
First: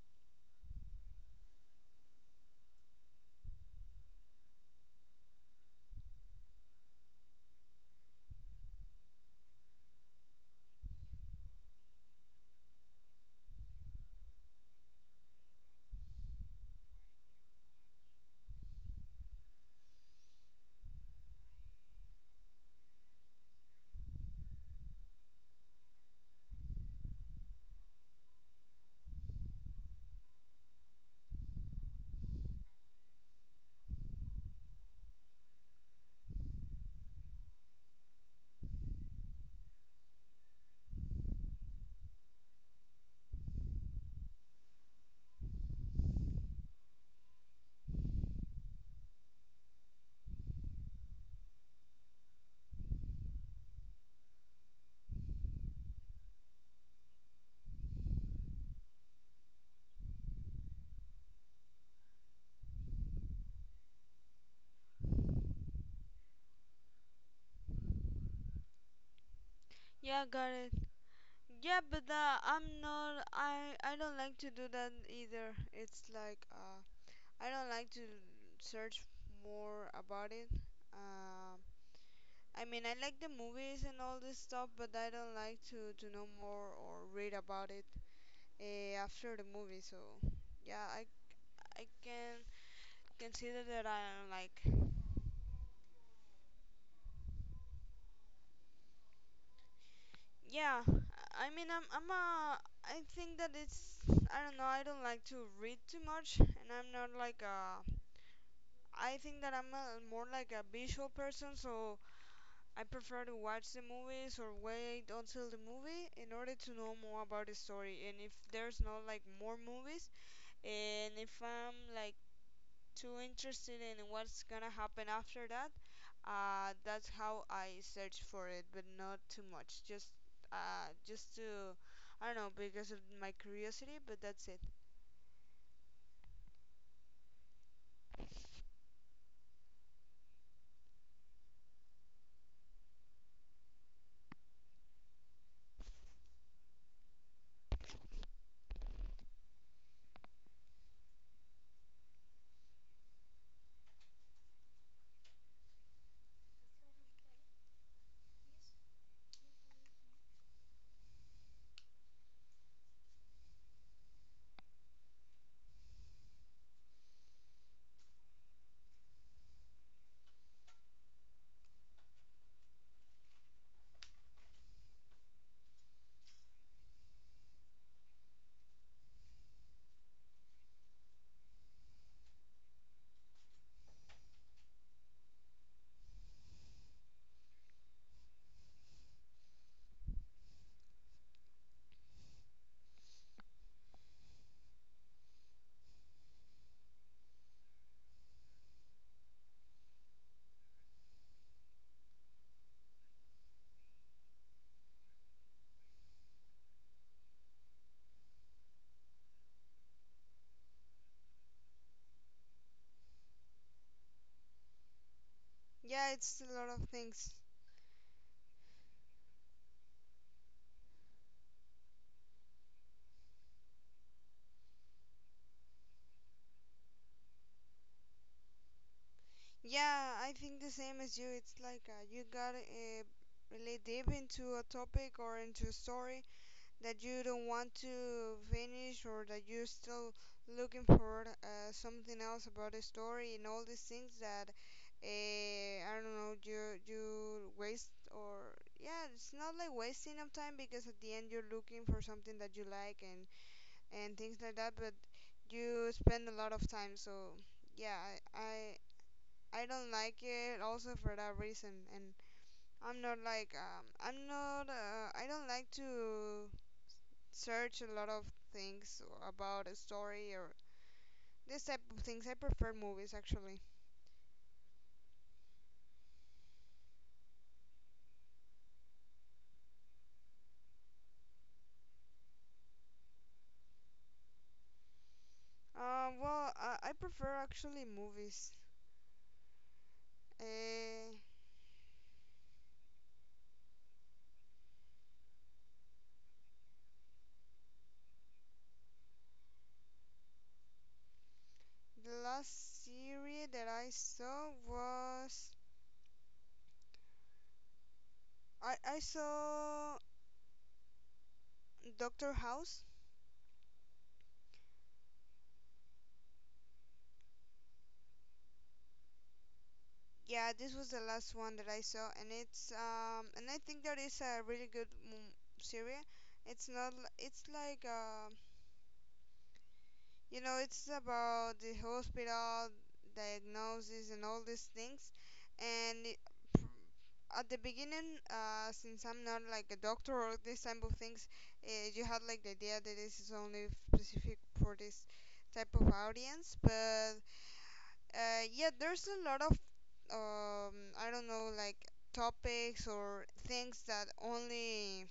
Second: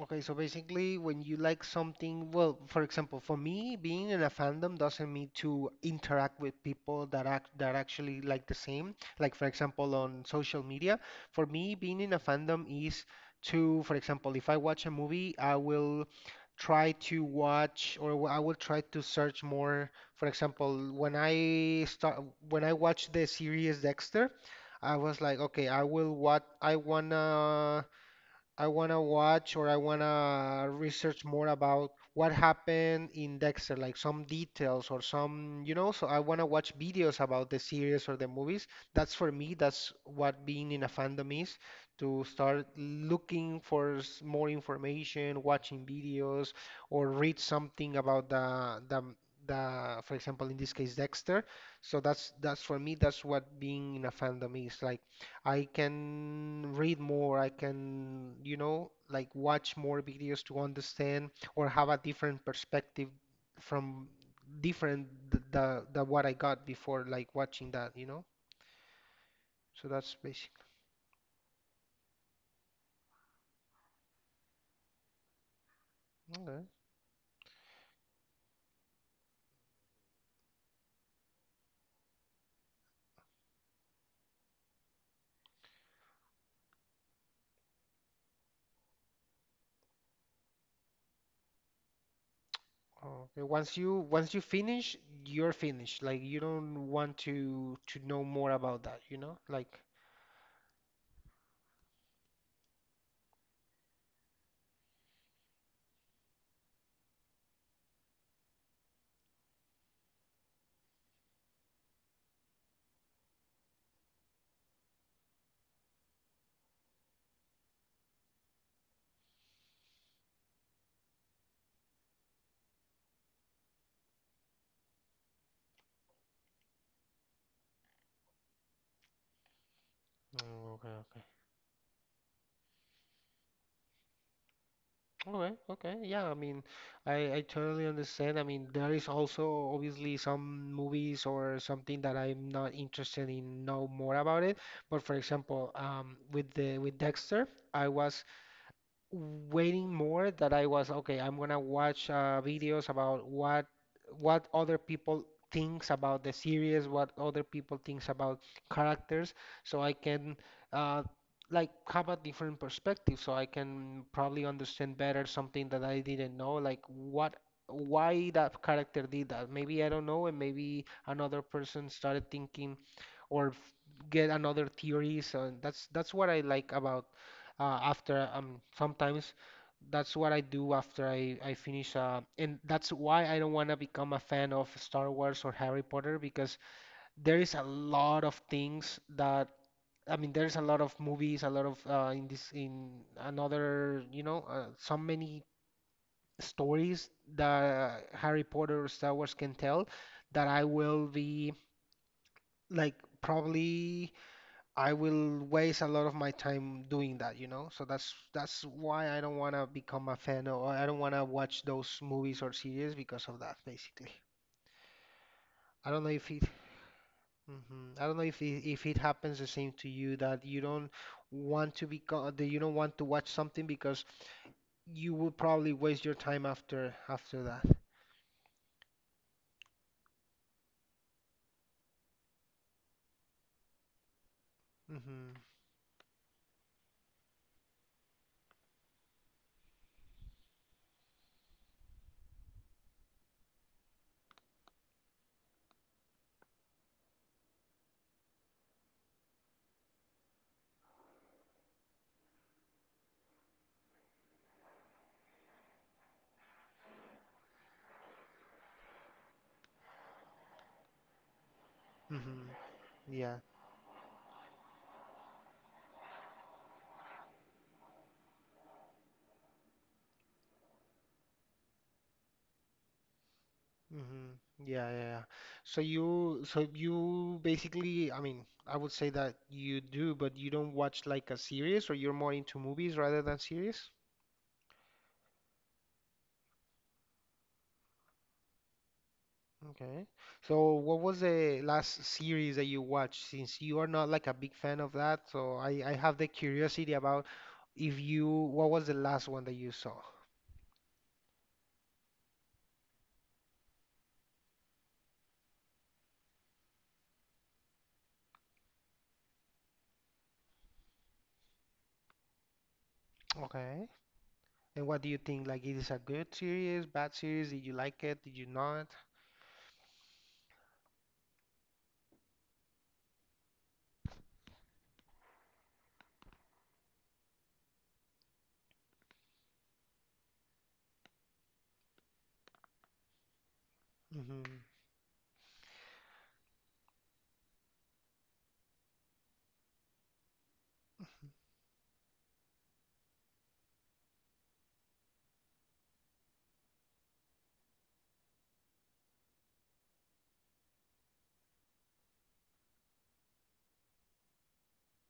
[SPEAKER 1] Okay, so basically, when you like something, well, for example, for me, being in a fandom doesn't mean to interact with people that actually like the same. Like, for example, on social media, for me, being in a fandom is to, for example, if I watch a movie, I will try to watch, I will try to search more. For example, when I watch the series Dexter, I was like, okay, I will, what I wanna, I want to watch, or I want to research more about what happened in Dexter, like some details or some, you know, so I want to watch videos about the series or the movies. That's for me, that's what being in a fandom is, to start looking for more information, watching videos, or read something about the for example, in this case, Dexter. So that's for me, that's what being in a fandom is like. I can read more, I can, you know, like watch more videos to understand or have a different perspective from the what I got before like watching that, you know? So that's
[SPEAKER 2] Yeah, got
[SPEAKER 1] basic.
[SPEAKER 2] it. Yeah, but I'm not. I don't like to do that either. It's like
[SPEAKER 1] Okay.
[SPEAKER 2] I don't like to search more about it. Um, I mean, I like the movies and all this stuff, but I don't like to know more or read about it after the movie. So yeah, I can
[SPEAKER 1] Okay.
[SPEAKER 2] consider
[SPEAKER 1] Once
[SPEAKER 2] that
[SPEAKER 1] you,
[SPEAKER 2] I'm
[SPEAKER 1] once you
[SPEAKER 2] like
[SPEAKER 1] finish, you're finished. Like, you don't want to know more about that, you know? Like,
[SPEAKER 2] yeah. I mean, I'm a. I think that it's I don't know. I don't like to read too much, and I'm not like a I think that I'm a, more like a visual person, so I prefer to watch the movies, or wait until the movie in order to know more about the story. And if there's not like more movies, and if I'm like too interested in what's gonna happen after that, that's how I search for it, but not too much.
[SPEAKER 1] oh, okay, okay.
[SPEAKER 2] Just to I don't know, because of my curiosity, but that's it.
[SPEAKER 1] Okay, okay. Yeah, I mean, I totally understand. I mean, there is also obviously some movies or something that I'm not interested in know more about it. But for example, with the, with Dexter, I was waiting more that I was okay, I'm gonna watch videos about what other people thinks about the series, what other people thinks about characters, so I can uh, like have a different perspective, so I can probably understand better something that I didn't know, like what why that character did that. Maybe I don't know, and maybe another person started thinking or f- get another theory. So that's what I like about after sometimes that's what I do after I finish, and that's why I don't want to become a fan of Star Wars or Harry Potter because there is a lot of things that, I mean, there's a lot of movies, a lot of in this in another, you know, so many stories that Harry Potter or Star Wars can tell that I will be like probably I will waste a lot of my time doing that, you know? So that's why I don't want to become a fan, or I don't want to watch those movies or series because of that, basically. I don't know
[SPEAKER 2] Yeah,
[SPEAKER 1] if
[SPEAKER 2] it's
[SPEAKER 1] it,
[SPEAKER 2] a lot of things.
[SPEAKER 1] hmm, I don't know if it happens the same to you that you don't want to become, that you don't want to watch something because you will probably waste your time after after that.
[SPEAKER 2] Yeah, I think the same as you. It's like you gotta really deep into a topic
[SPEAKER 1] Hmm.
[SPEAKER 2] or into a story that you don't want to finish, or that you're still looking for something else about the story, and all these things that I don't know, you waste or yeah, it's not like wasting of time, because at the end you're looking for something that you like and things like that, but you spend a lot of time. So yeah, I, I I don't like it also for that reason. And
[SPEAKER 1] Hmm.
[SPEAKER 2] I'm not
[SPEAKER 1] Yeah.
[SPEAKER 2] like I don't like to search a lot of things about a story, or this type of things. I prefer movies actually.
[SPEAKER 1] Hmm. Yeah, yeah, yeah. So you basically, I mean, I would say that you do, but you don't watch like a series, or you're more into movies rather than series?
[SPEAKER 2] Well, I prefer actually movies.
[SPEAKER 1] Okay. So what
[SPEAKER 2] Uh,
[SPEAKER 1] was the last series that you watched? Since you are not like a big fan of that, so I have the curiosity about if you, what was the last one that you saw?
[SPEAKER 2] the last series that I saw was I saw Doctor House.
[SPEAKER 1] Okay. And what do you think? Like, it is a good series, bad series? Did you like it? Did you not?
[SPEAKER 2] Yeah, this was the last one that I saw, and it's and I think that is a really good series. It's not l- it's like you know, it's about the hospital diagnosis and all
[SPEAKER 1] Hmm.
[SPEAKER 2] these things. And it, pr- at the beginning, since I'm not like a doctor or this type of things, you had like the idea that this is only specific for this type of audience. But yeah, there's a lot of um, I don't know, like topics or things that only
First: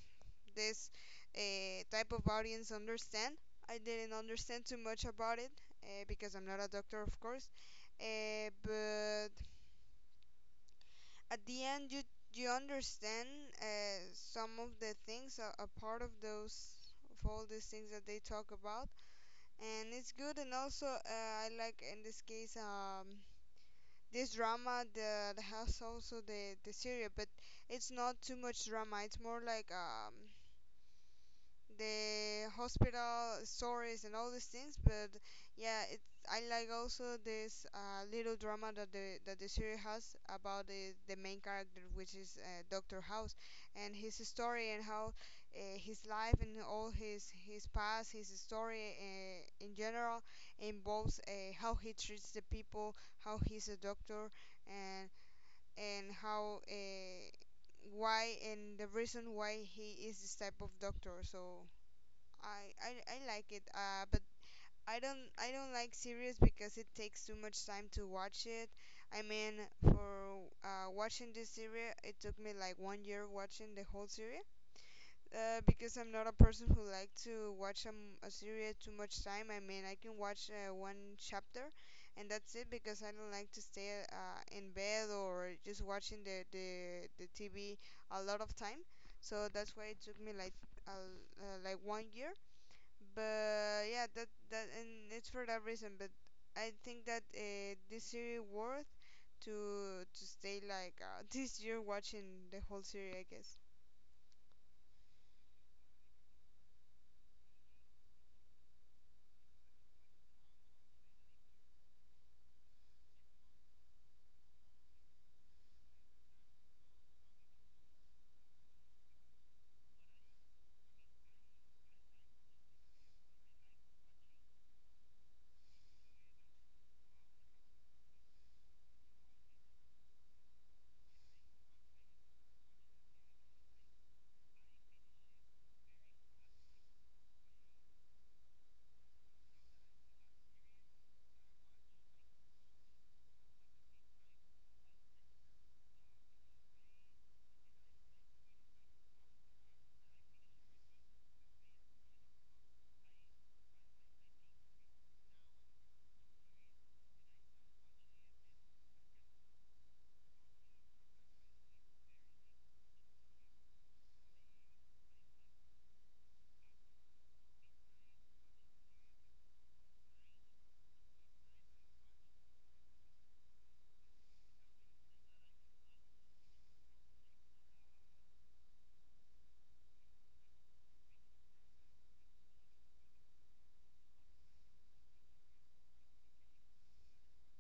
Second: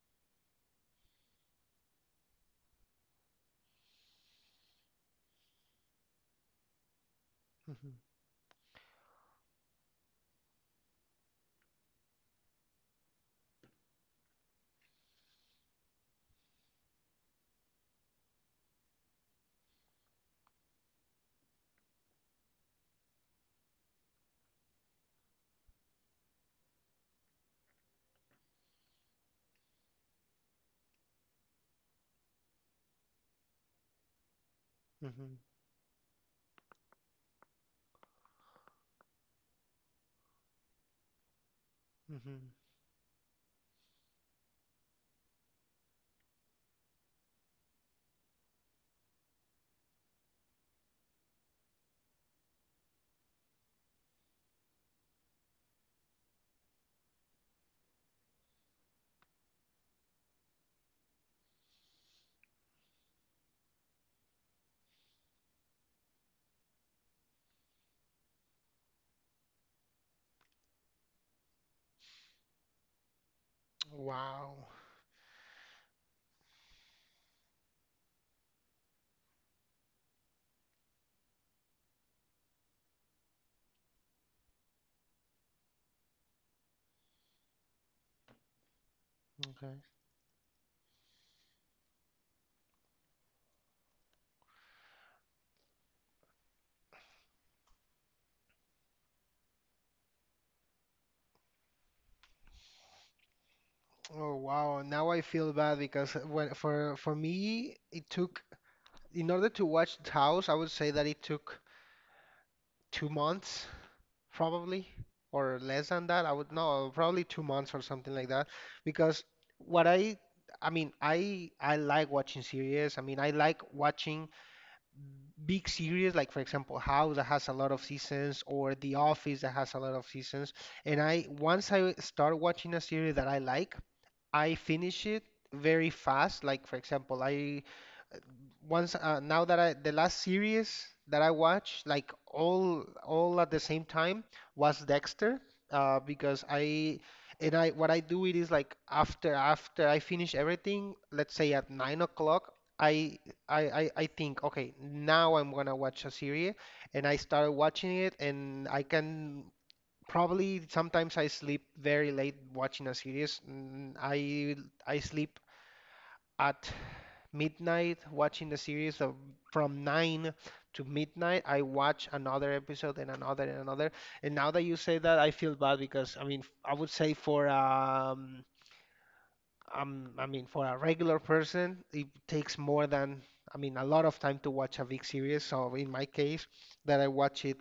[SPEAKER 2] this type of audience understand. I didn't understand too much about it because I'm not a doctor, of course.
[SPEAKER 1] Hmm.
[SPEAKER 2] But at the end, you understand some of the things, a part of those of all these things that they talk about, and it's good. And also, I like in this case. This drama that has also the series, but it's not too much drama, it's more like the hospital stories and all these things. But
[SPEAKER 1] Hmm.
[SPEAKER 2] yeah, it I like also this little drama that the series has about the main character, which is
[SPEAKER 1] Hmm.
[SPEAKER 2] Dr. House, and his story, and how his life and all his past his story in general involves how he treats the people, how he's a doctor. and and how, why and the reason why he is this type of doctor. So I I, I like it, but I don't like series because it takes too much time to watch it. I mean, for watching this series, it took me like 1 year watching the whole series,
[SPEAKER 1] Wow.
[SPEAKER 2] because I'm not a person who like to watch a series too much time. I mean, I can watch one chapter, and that's it, because I don't like to stay in bed or just watching the TV a lot of time. So that's
[SPEAKER 1] Okay.
[SPEAKER 2] why it took me uh, like 1 year. But yeah, that that and it's for that reason. But I think that this series worth to stay like this year watching the whole series. I guess.
[SPEAKER 1] Oh wow, now I feel bad because when for me it took, in order to watch the house, I would say that it took 2 months probably or less than that. I would no, probably 2 months or something like that because what I mean, I like watching series. I mean, I like watching big series like for example House that has a lot of seasons or The Office that has a lot of seasons. And I, once I start watching a series that I like, I finish it very fast. Like for example, I once now that I the last series that I watched, like all at the same time, was Dexter. Because I, and I, what I do it is like after after I finish everything, let's say at 9 o'clock, I I think okay now I'm gonna watch a series, and I started watching it, and I can, probably sometimes I sleep very late watching a series. I sleep at midnight watching the series. So from 9 to midnight, I watch another episode and another and another. And now that you say that, I feel bad because, I mean, I would say for I mean for a regular person, it takes more than, I mean, a lot of time to watch a big series. So in my case, that I watch it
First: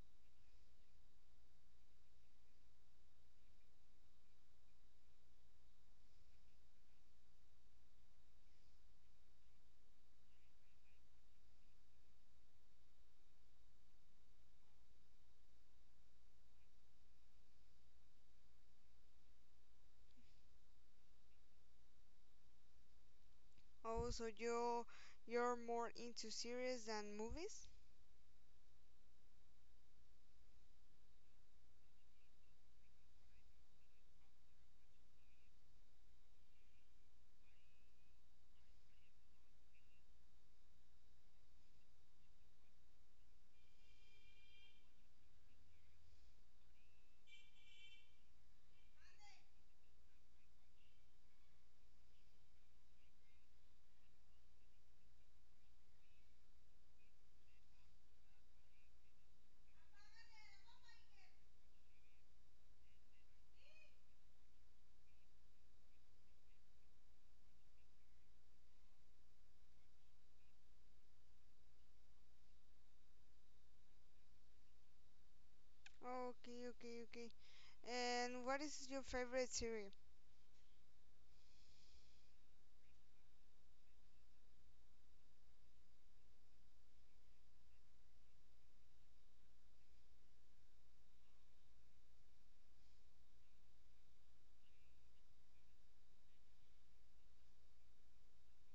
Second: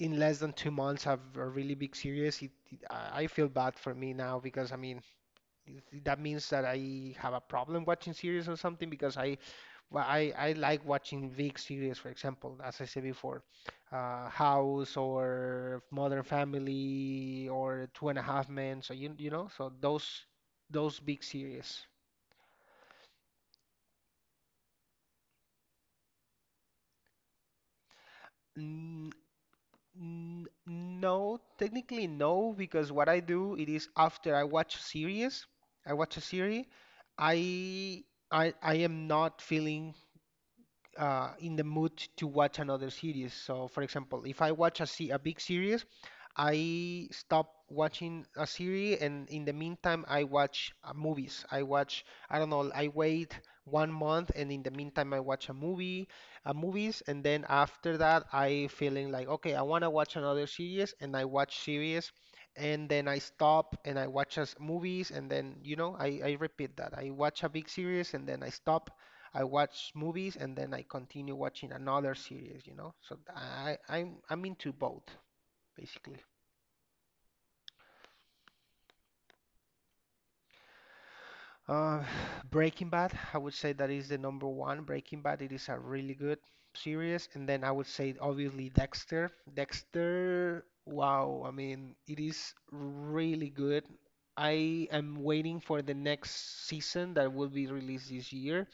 [SPEAKER 1] in less than 2 months have a really big series, I feel bad for me now because I mean it- that means that I have a problem watching series or something because I, well, I like watching big series, for example, as I said before, House or Modern Family or Two and a Half Men. So you know, so those big series.
[SPEAKER 2] Oh, so you you're more into series than movies?
[SPEAKER 1] No, technically no, because what I do it is after I watch a series, I watch a series, I I am not feeling in the mood to watch another series. So, for example, if I watch a se a big series, I stopped watching a series, and in the meantime, I watch movies. I watch, I don't know, I wait 1 month, and in the meantime, I watch a movie, movies, and then after that, I feeling like, okay, I want to watch another series, and I watch series, and then I stop and I watch as movies, and then, I repeat that. I watch a big series, and then I stop. I watch movies, and then I continue watching another series, you know? So I'm into both, basically.
[SPEAKER 2] Okay, okay, okay. And what is your favorite series?
[SPEAKER 1] Uh, Breaking Bad, I would say that is the number 1. Breaking Bad, it is a really good series. And then I would say, obviously, Dexter. Dexter, wow, I mean, it is really good. I am waiting for the next season that will be released this year.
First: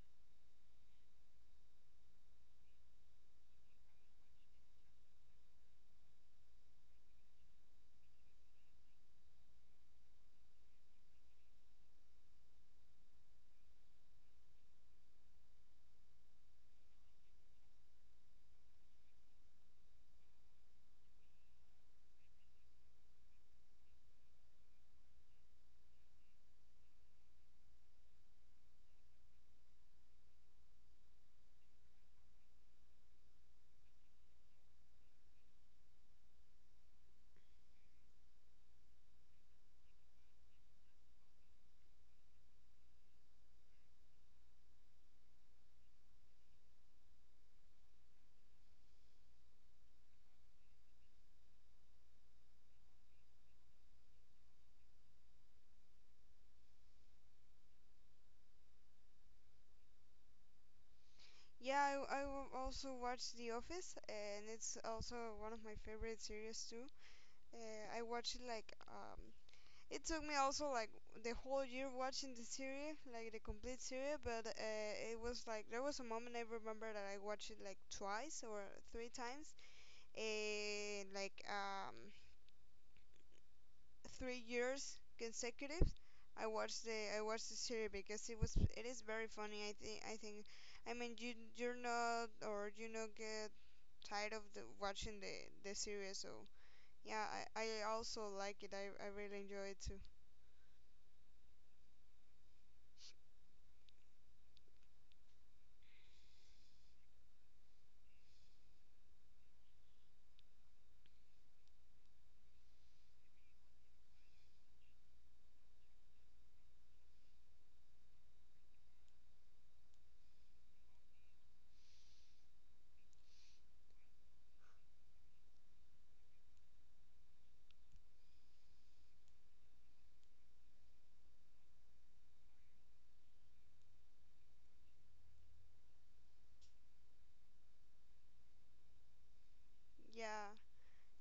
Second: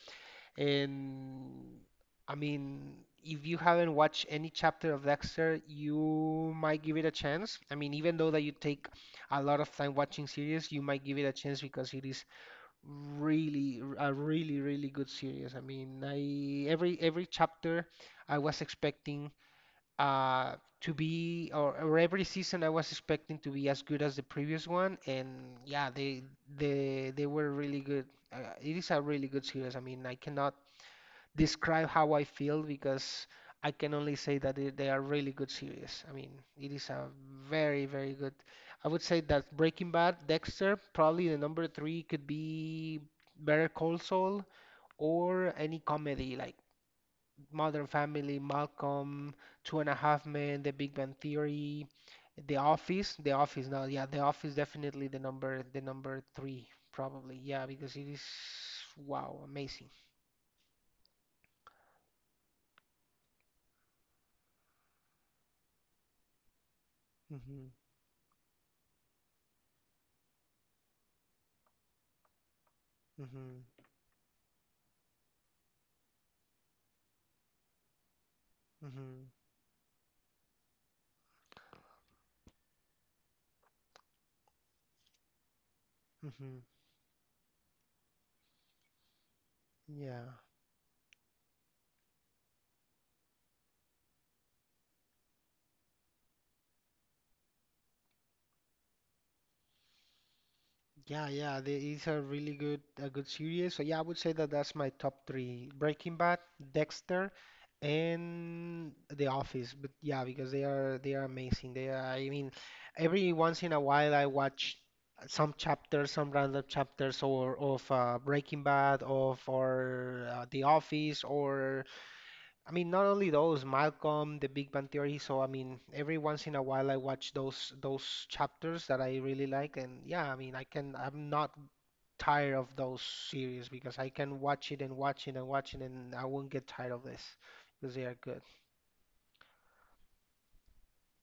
[SPEAKER 1] And I mean, if you haven't watched any chapter of Dexter, you might give it a chance. I mean, even though that you take a lot of time watching series, you might give it a chance because it is really a really really good series. I mean, I every chapter I was expecting uh to be or every season I was expecting to be as good as the previous one and yeah, they were really good. It is a really good series. I mean, I cannot describe how I feel because I can only say that it, they are really good series. I mean, it is a very, very good. I would say that Breaking Bad, Dexter, probably the number 3 could be Better Call Saul or any comedy like Modern Family, Malcolm, Two and a Half Men, The Big Bang Theory, The Office. The Office now, yeah, The Office definitely the number three probably. Yeah, because it is wow, amazing.
[SPEAKER 2] Yeah, I w- also watch The Office, and it's also one of my favorite series too.
[SPEAKER 1] hmm
[SPEAKER 2] I watched it like it took me also like the whole year watching the series, like the
[SPEAKER 1] hmm
[SPEAKER 2] complete series. But it was like there was a moment I remember that I watched it like twice or three
[SPEAKER 1] hmm
[SPEAKER 2] times, and like 3 years consecutive.
[SPEAKER 1] hmm
[SPEAKER 2] I watched the series because it was it is very funny. I
[SPEAKER 1] Yeah.
[SPEAKER 2] think I mean you're not, or you not get tired of the watching the series. So yeah, I also like it. I really enjoy it too.
[SPEAKER 1] Yeah, yeah. They, these are really good, a good series. So yeah, I would say that that's my top 3: Breaking Bad, Dexter, and The Office. But yeah, because they are amazing. They are. I mean, every once in a while I watch some chapters, some random chapters, or of Breaking Bad, of or The Office, or I mean, not only those, Malcolm, The Big Bang Theory. So I mean, every once in a while I watch those chapters that I really like, and yeah, I mean, I can I'm not tired of those series because I can watch it and watch it and watch it, and I won't get tired of this because they are good.
[SPEAKER 2] Yeah,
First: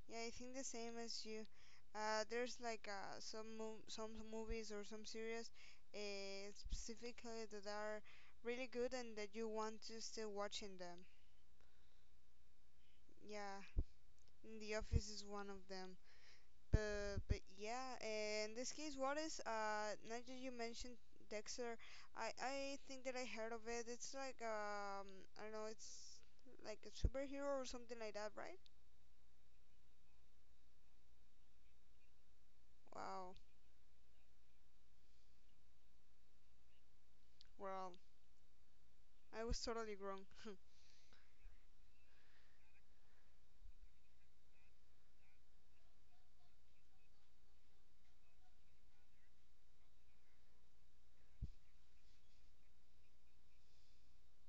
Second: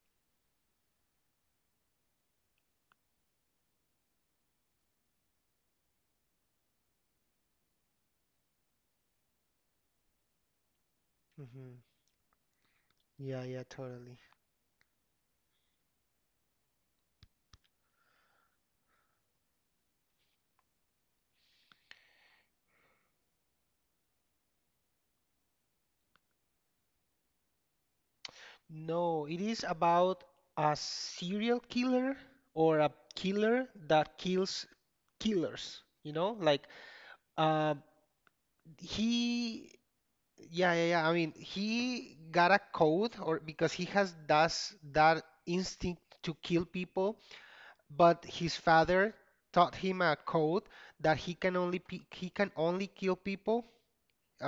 [SPEAKER 2] yeah. I think the same as you. There's like some movies or some series specifically, that are really good, and that you want to still watching them.
[SPEAKER 1] hmm Yeah,
[SPEAKER 2] Yeah,
[SPEAKER 1] yeah, totally.
[SPEAKER 2] The Office is one of them. But yeah, in this case, what is uh? Now that you mentioned Dexter, I think that I heard of it. It's like I don't know, it's like a superhero or something like that, right?
[SPEAKER 1] No, it is about a serial killer or a
[SPEAKER 2] Wow.
[SPEAKER 1] killer that kills killers. You know, like uh,
[SPEAKER 2] Well, I was
[SPEAKER 1] he.
[SPEAKER 2] totally wrong.
[SPEAKER 1] Yeah, yeah, yeah. I mean, he got a code or because he has does that instinct to kill people, but his father taught him a code that he can only pe he can only kill people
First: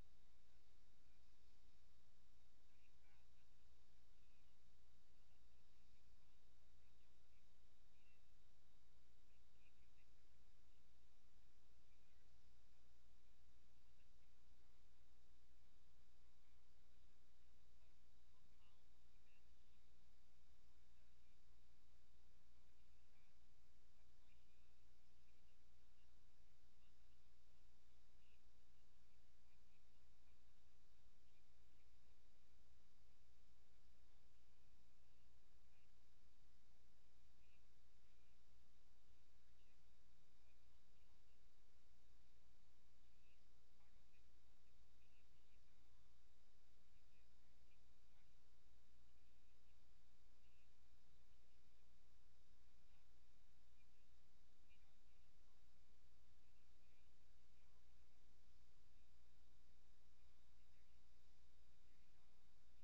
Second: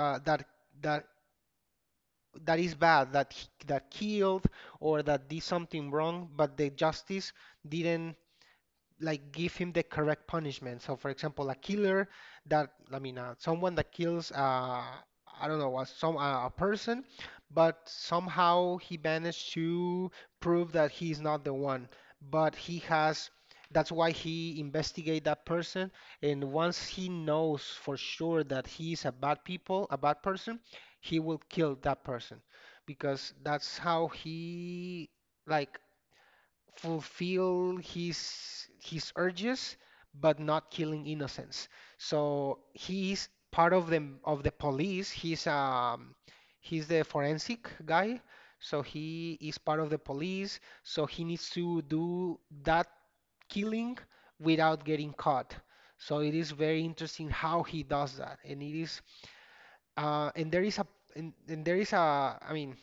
[SPEAKER 1] that that that is bad, that he- that killed or that did something wrong, but the justice didn't like give him the correct punishment. So, for example, a killer that I mean, someone that kills I don't know, some a person, but somehow he managed to prove that he's not the one. But he has. That's why he investigate that person, and once he knows for sure that he's a bad people, a bad person, he will kill that person, because that's how he like fulfill his urges but not killing innocents, so he's part of the police. He's he's the forensic guy, so he is part of the police, so he needs to do that killing without getting caught. So it is very interesting how he does that, and it is and there is a and there is a I mean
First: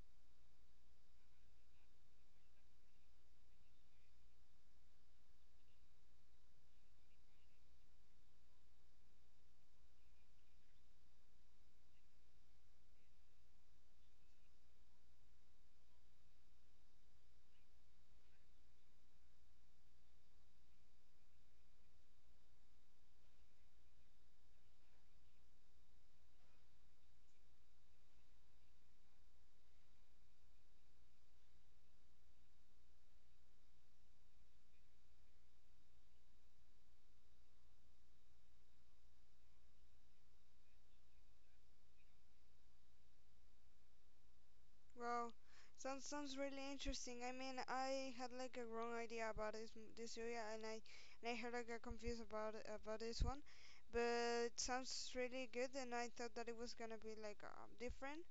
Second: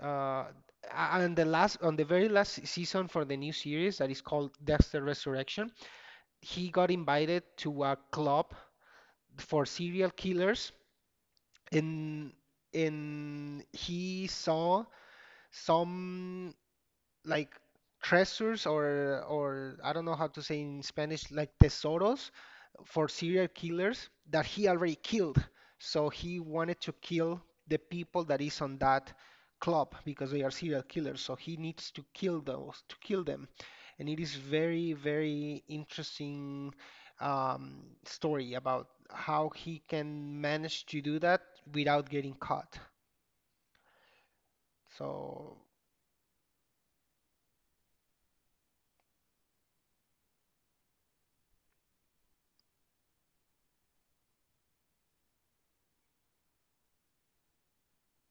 [SPEAKER 1] uh, and the last on the very last season for the new series that is called Dexter Resurrection, he got invited to a club for serial killers, and and he saw some like treasures or I don't know how to say in Spanish like tesoros for serial killers that he already killed. So he wanted to kill the people that is on that club because they are serial killers. So he needs to kill those to kill them, and it is very very interesting story about how he can manage to do that without getting caught.
[SPEAKER 2] Wow,
[SPEAKER 1] So.
[SPEAKER 2] sounds sounds really interesting. I mean, I had like a wrong idea about this this area, and I had like got confused about about this one, but it sounds really good, and I thought that it was gonna be like different.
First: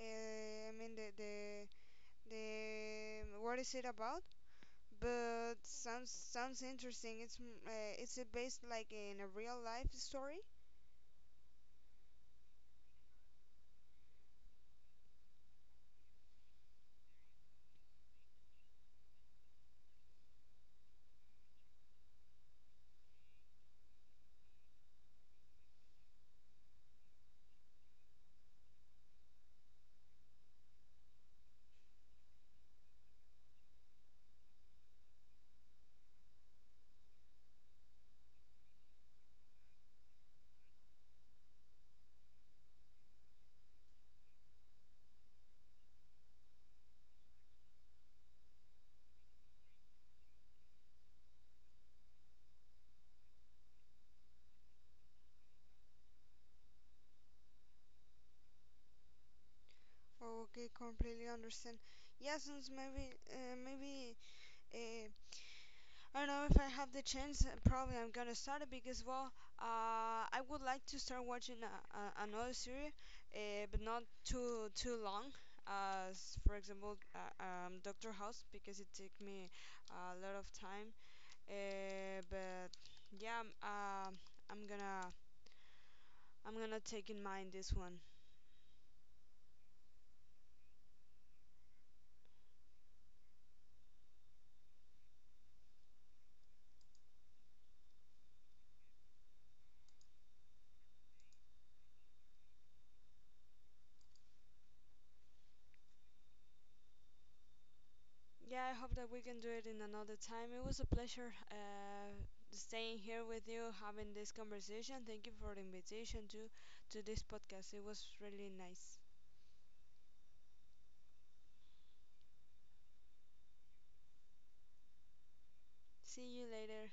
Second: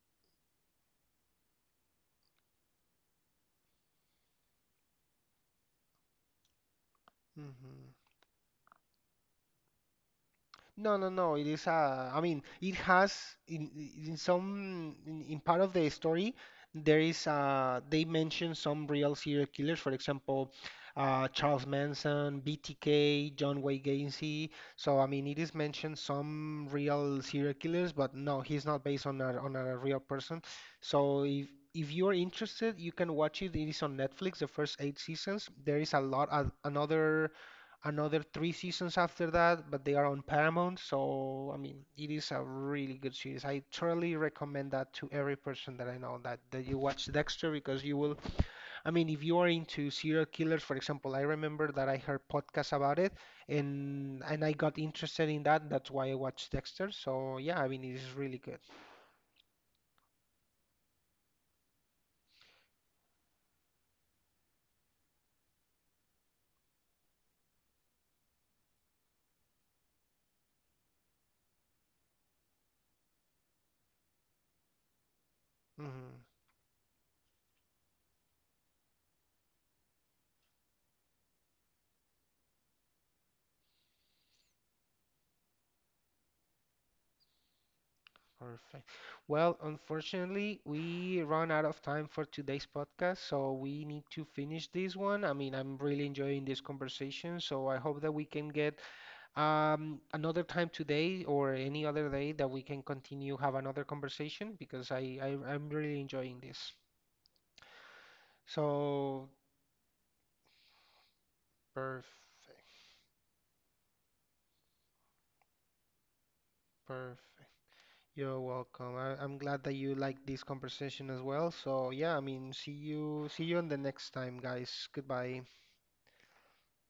[SPEAKER 2] I mean, the what is it about? But sounds sounds interesting. It's
[SPEAKER 1] Mhm.
[SPEAKER 2] it's based like in a real life story.
[SPEAKER 1] No, no, no. It is a. I mean, it has in part of the story there is they mention some real serial killers. For example, Charles Manson, BTK, John Wayne Gacy. So I mean, it is mentioned some real serial killers, but no, he's not based on a real person. So if you're interested, you can watch it. It is on Netflix. The first 8 seasons. There is a lot of another 3 seasons after that, but they are on Paramount. So, I mean, it is a really good series. I thoroughly recommend that to every person that I know that, that you watch Dexter because you will, I mean, if you are into serial killers, for example, I remember that I heard podcasts about it and I got interested in that. That's why I watched Dexter. So, yeah, I mean, it is really good.
[SPEAKER 2] Okay, completely understand. Yeah, since maybe maybe. Uh, I don't know if I have the chance. Probably I'm gonna start it, because well, I would like to start watching a, another series, but not too too long.
[SPEAKER 1] hmm
[SPEAKER 2] As for example, Doctor House, because it took me a lot of time. But yeah, I'm gonna I'm gonna take in mind this one.
[SPEAKER 1] Perfect. Well, unfortunately, we run out of time for today's podcast, so we need to finish this one. I mean, I'm really enjoying this conversation, so I hope that we can get another time today or any other day that we can continue have another conversation because I'm really enjoying this.
[SPEAKER 2] Yeah, I hope that we
[SPEAKER 1] So
[SPEAKER 2] can do it in another time. It was a pleasure
[SPEAKER 1] perfect,
[SPEAKER 2] staying here with you, having this conversation. Thank you for the invitation to this
[SPEAKER 1] perfect.
[SPEAKER 2] podcast. It was
[SPEAKER 1] You're
[SPEAKER 2] really
[SPEAKER 1] welcome.
[SPEAKER 2] nice.
[SPEAKER 1] I'm glad that you like this conversation as well. So yeah, I mean, see you on the next time, guys. Goodbye.
[SPEAKER 2] See you later.